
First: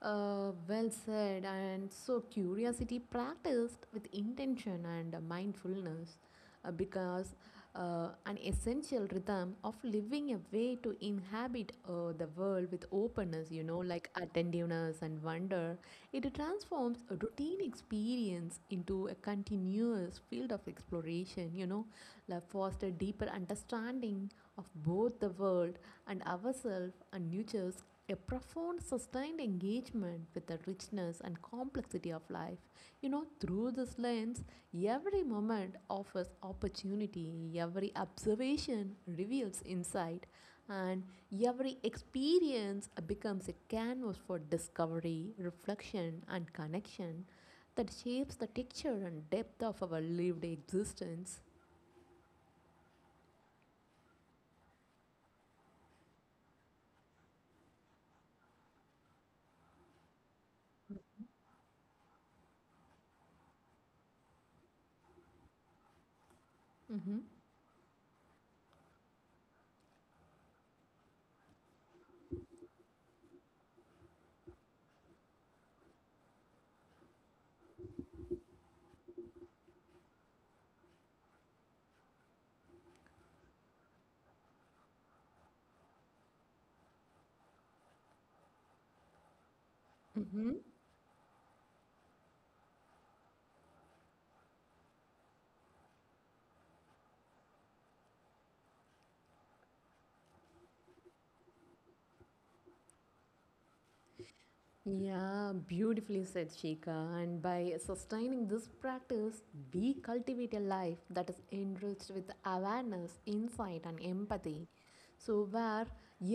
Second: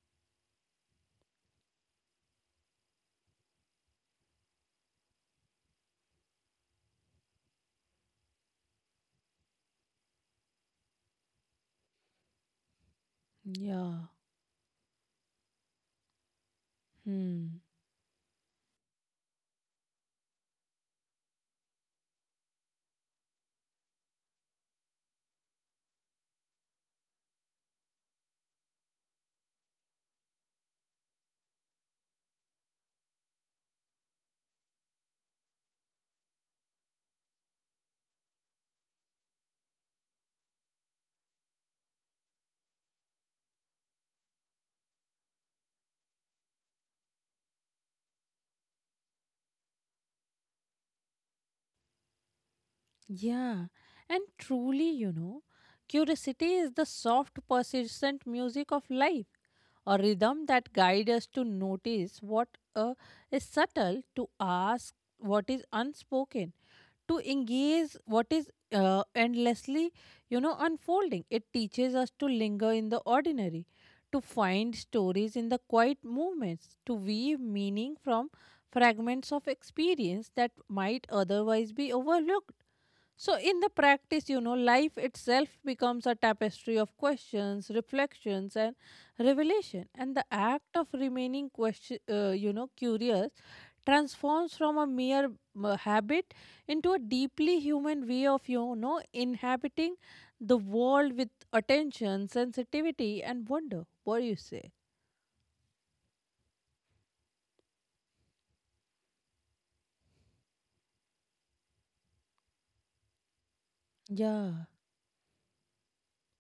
Speaker 2: Well said. And so, curiosity practiced with intention and mindfulness because an essential rhythm of living, a way to inhabit the world with openness, you know,
Speaker 1: Yeah.
Speaker 2: like attentiveness and wonder, it transforms a
Speaker 1: Hmm.
Speaker 2: routine experience into a continuous field of exploration, you know, like foster deeper understanding of both the world and ourselves and nurtures a profound, sustained engagement with the richness and complexity of life. You know, through this lens, every moment offers opportunity, every observation reveals insight, and every experience becomes a canvas for discovery, reflection, and connection that shapes the texture and depth of our lived existence.
Speaker 1: Yeah, and truly, you know, curiosity is the soft, persistent music of life, a rhythm that guides us to notice what uh, is subtle, to ask what is unspoken, to
Speaker 2: Mm-hmm.
Speaker 1: engage what is endlessly, you know, unfolding. It teaches us to linger in the ordinary, to find stories in the quiet movements, to weave meaning from fragments of experience that might otherwise be overlooked so, in the practice, you know, life itself becomes a tapestry of questions, reflections, and revelation. And the
Speaker 2: Mm-hmm.
Speaker 1: act of remaining, question, you know, curious transforms from a mere habit into a deeply human way of, you know, inhabiting the world with attention, sensitivity, and wonder. What do you say?
Speaker 2: Yeah, beautifully said, Shika. And by sustaining this practice, we cultivate a life that is enriched with awareness, insight, and
Speaker 1: Yeah,
Speaker 2: empathy. So, where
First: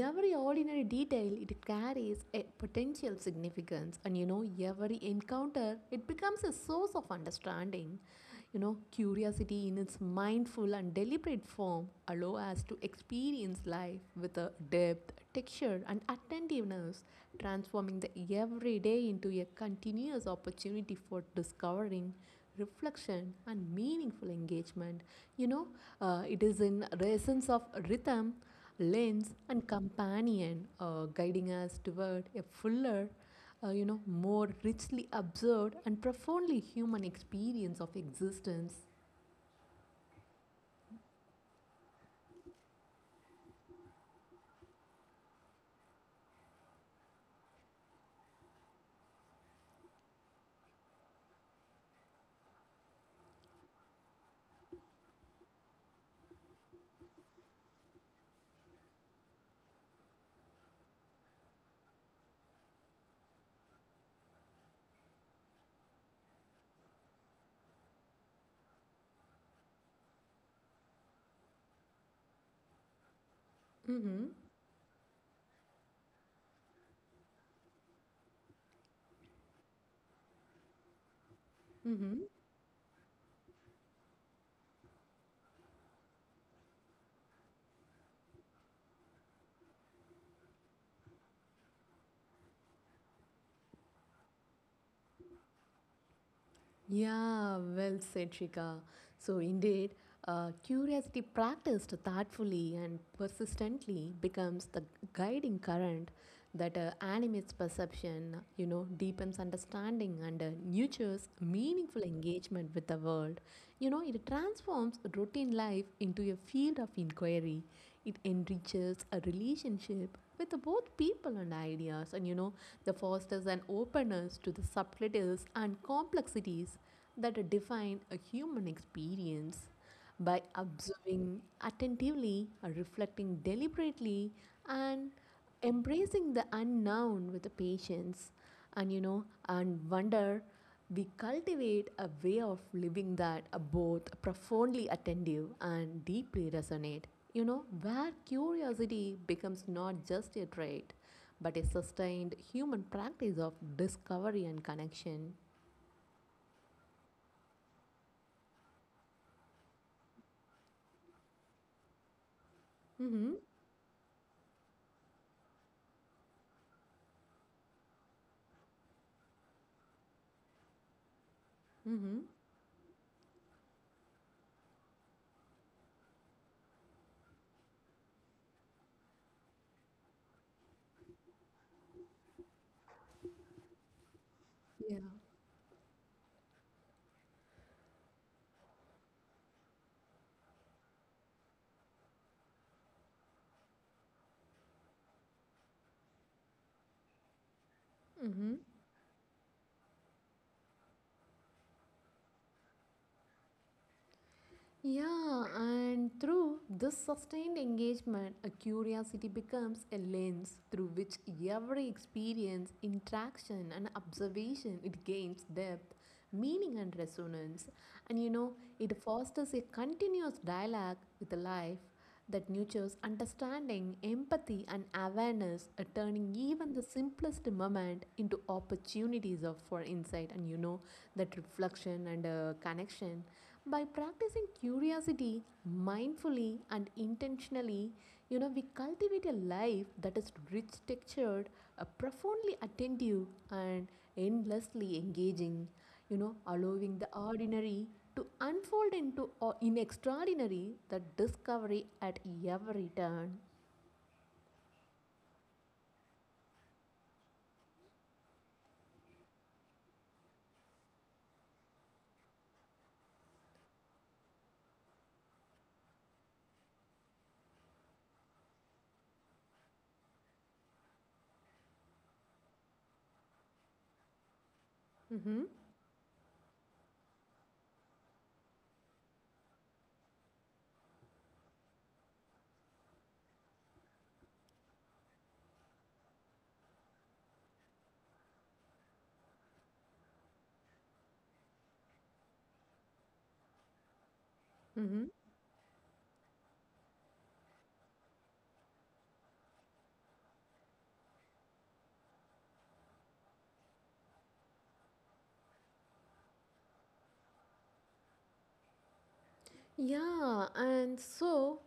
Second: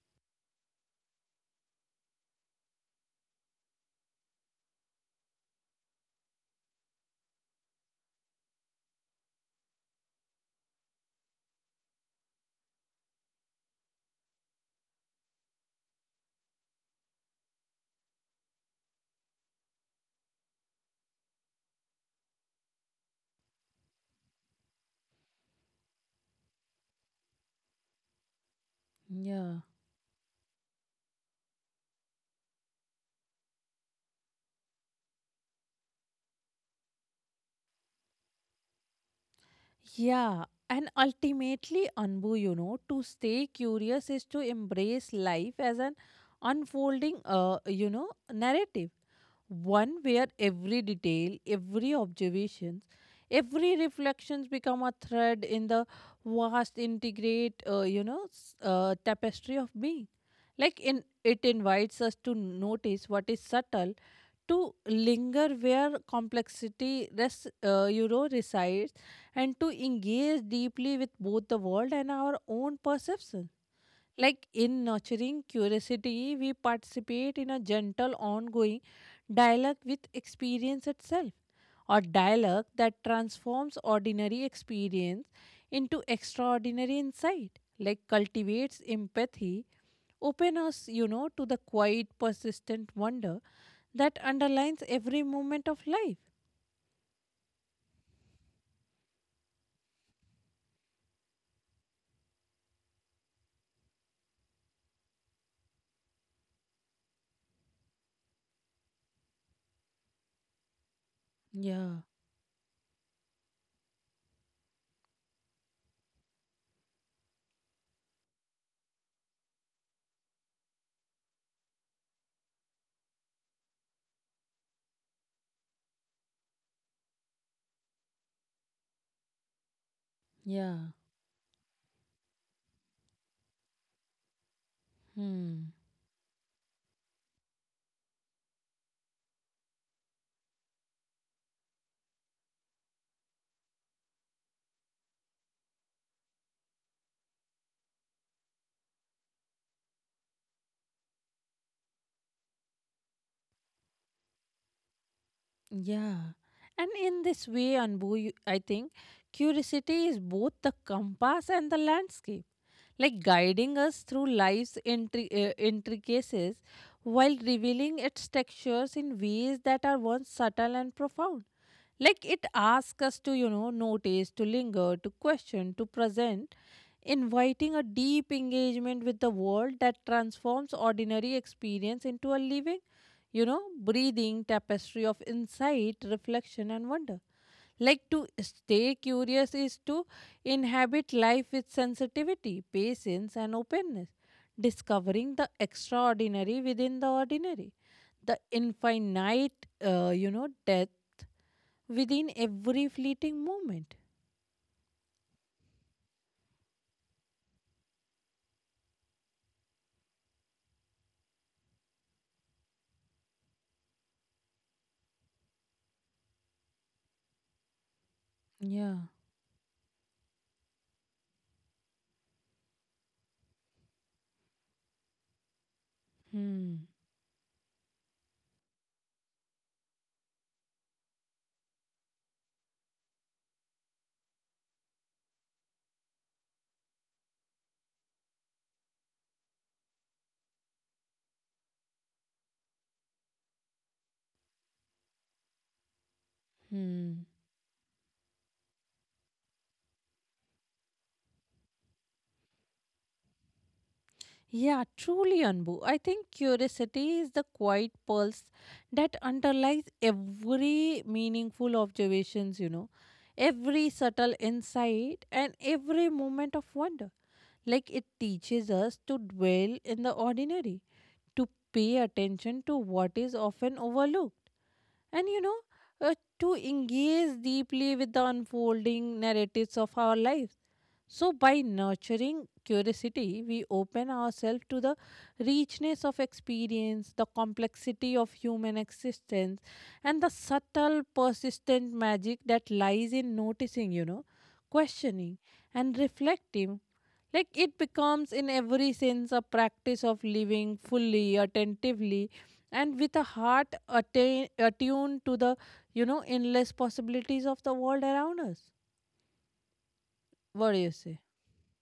Speaker 2: every ordinary detail it carries a potential significance, and you know, every encounter it becomes a source of understanding. You know, curiosity in its mindful and deliberate form allow us to experience life with a depth, texture, and attentiveness transforming the everyday into a continuous opportunity for discovering reflection and meaningful engagement, you know, it is in the essence of rhythm, lens,
Speaker 1: yeah.
Speaker 2: and companion, guiding us toward a fuller, you know, more richly observed and profoundly human experience of existence.
Speaker 1: Yeah, and ultimately, Anbu, you know, to stay curious is to embrace life as an unfolding, you know, narrative. One where every detail, every observations, every reflections become a thread in the vast, integrate, you know, tapestry of being. Like in, it invites us to notice what is subtle to linger where complexity you know, resides and to engage deeply with both the world and our own perceptions.
Speaker 2: Mm-hmm.
Speaker 1: Like in nurturing curiosity, we participate in a gentle, ongoing dialogue with experience itself, or
Speaker 2: Mm-hmm.
Speaker 1: dialogue that transforms ordinary experience into extraordinary insight, like cultivates empathy, open us, you know, to the quiet, persistent wonder that underlines every moment of life.
Speaker 2: Yeah, well said, Shika. So, indeed, curiosity practiced thoughtfully and persistently becomes the guiding current that animates perception, you know, deepens understanding, and nurtures
Speaker 1: Yeah,
Speaker 2: meaningful engagement with the world. You know, it transforms routine life into a field of inquiry. It enriches a relationship with both people and ideas, and you know, the fosters an openness to the subtleties and complexities that define a human experience by
Speaker 1: yeah.
Speaker 2: observing attentively, reflecting deliberately, and
Speaker 1: Hmm.
Speaker 2: embracing the unknown with the patience, and you know and wonder, we cultivate a way of living that are both profoundly attentive and deeply resonate, you know, where curiosity becomes not just a trait but a sustained human practice of discovery and connection.
Speaker 1: Yeah. And in this way, Anbu, I think curiosity is both the compass and the landscape, like
Speaker 2: Mm-hmm.
Speaker 1: guiding us through life's intricacies while revealing its textures in ways that are once subtle and profound. Like
Speaker 2: Mm-hmm.
Speaker 1: it asks us to, you know, notice, to linger, to question, to present, inviting a deep engagement with the world that transforms ordinary experience into a living, you know, breathing tapestry of
Speaker 2: Yeah.
Speaker 1: insight, reflection, and wonder. Like to stay curious is to inhabit life with sensitivity, patience, and openness, discovering the extraordinary within the ordinary, the
Speaker 2: Mm-hmm.
Speaker 1: infinite, you know, depth within every fleeting moment.
Speaker 2: Yeah, and through this sustained engagement, a curiosity becomes a lens through which every experience, interaction, and observation it gains depth, meaning, and resonance. And you know,
Speaker 1: Yeah.
Speaker 2: it fosters a continuous dialogue with life that nurtures understanding, empathy, and awareness, turning even the
Speaker 1: Hmm.
Speaker 2: simplest moment into opportunities of for insight. And you know that reflection and connection. By practicing curiosity mindfully and intentionally, you know, we cultivate a life that is rich textured, profoundly attentive, and endlessly engaging, you know, allowing the
Speaker 1: Hmm.
Speaker 2: ordinary to unfold into or in extraordinary the discovery at every turn.
Speaker 1: Yeah, truly, Anbu. I think curiosity is the quiet pulse that underlies every meaningful observations, you know, every subtle insight and every moment of wonder. Like it teaches us to dwell in the ordinary, to pay attention to what is often overlooked, and, you know,
Speaker 2: Mm-hmm.
Speaker 1: uh, to engage deeply with the unfolding narratives of our lives so, by nurturing curiosity, we open ourselves to the richness of experience, the complexity of human existence, and the subtle, persistent magic that lies in noticing, you know,
Speaker 2: Mm-hmm.
Speaker 1: questioning, and reflecting. Like it becomes, in every sense, a practice of living fully, attentively, and with a heart attuned to the, you know, endless possibilities of the world around us. What
Speaker 2: Yeah,
Speaker 1: do you say?
Speaker 2: and so.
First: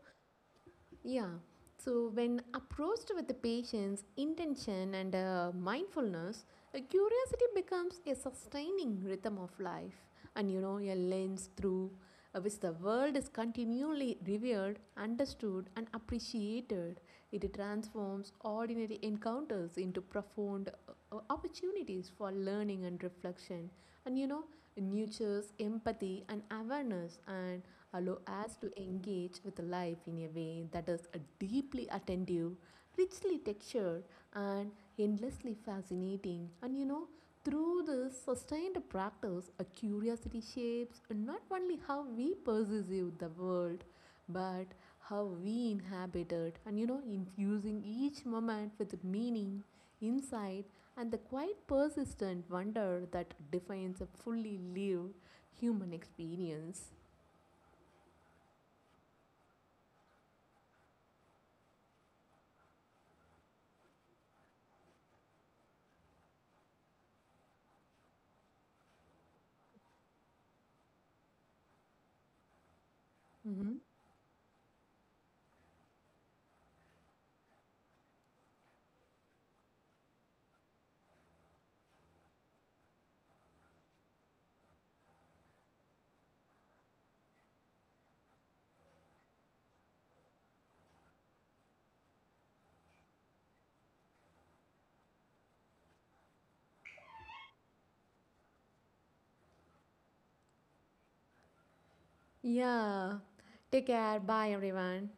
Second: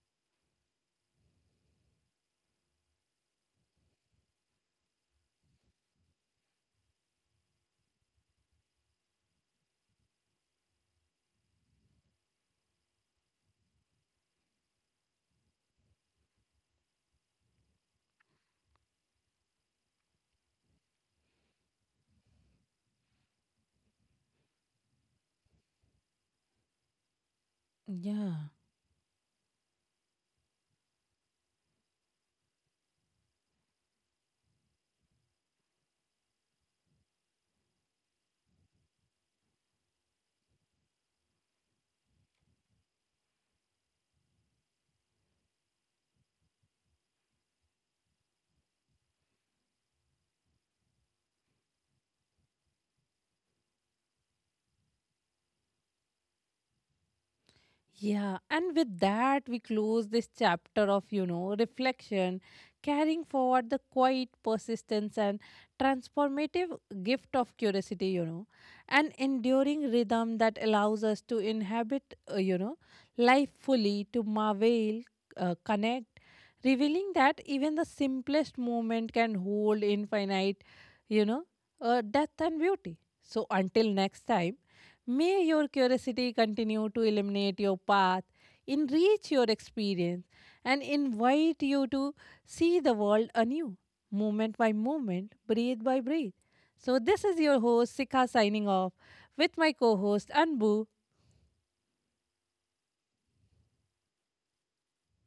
Speaker 2: Yeah. So, when approached with the patience, intention, and mindfulness, curiosity becomes a sustaining rhythm of life, and you know, a lens through which the world is continually revered, understood, and appreciated. It transforms ordinary encounters into profound opportunities for learning and reflection, and you know, nurtures empathy and awareness, and allow us
Speaker 1: Yeah.
Speaker 2: to engage with life in a way that is deeply attentive, richly textured, and endlessly fascinating. And you know, through this sustained practice, a curiosity shapes not only how we perceive the world but how we inhabit it, and you know, infusing each moment with meaning, insight, and the quite persistent wonder that defines a fully lived human experience.
Speaker 1: Yeah, and with that, we close this chapter of, you know, reflection, carrying forward the quiet persistence and transformative gift of curiosity, you know, an enduring rhythm that allows us to inhabit, you know, life
Speaker 2: Mhm.
Speaker 1: fully, to marvel, connect, revealing that even the simplest moment can hold infinite, you know, depth and beauty. So, until next time may your curiosity continue to illuminate your path, enrich your experience, and invite you to see the world anew, moment by moment, breath by breath. So, this is your host, Sikha, signing off with my co host, Anbu.
Speaker 2: Yeah, take care, bye everyone.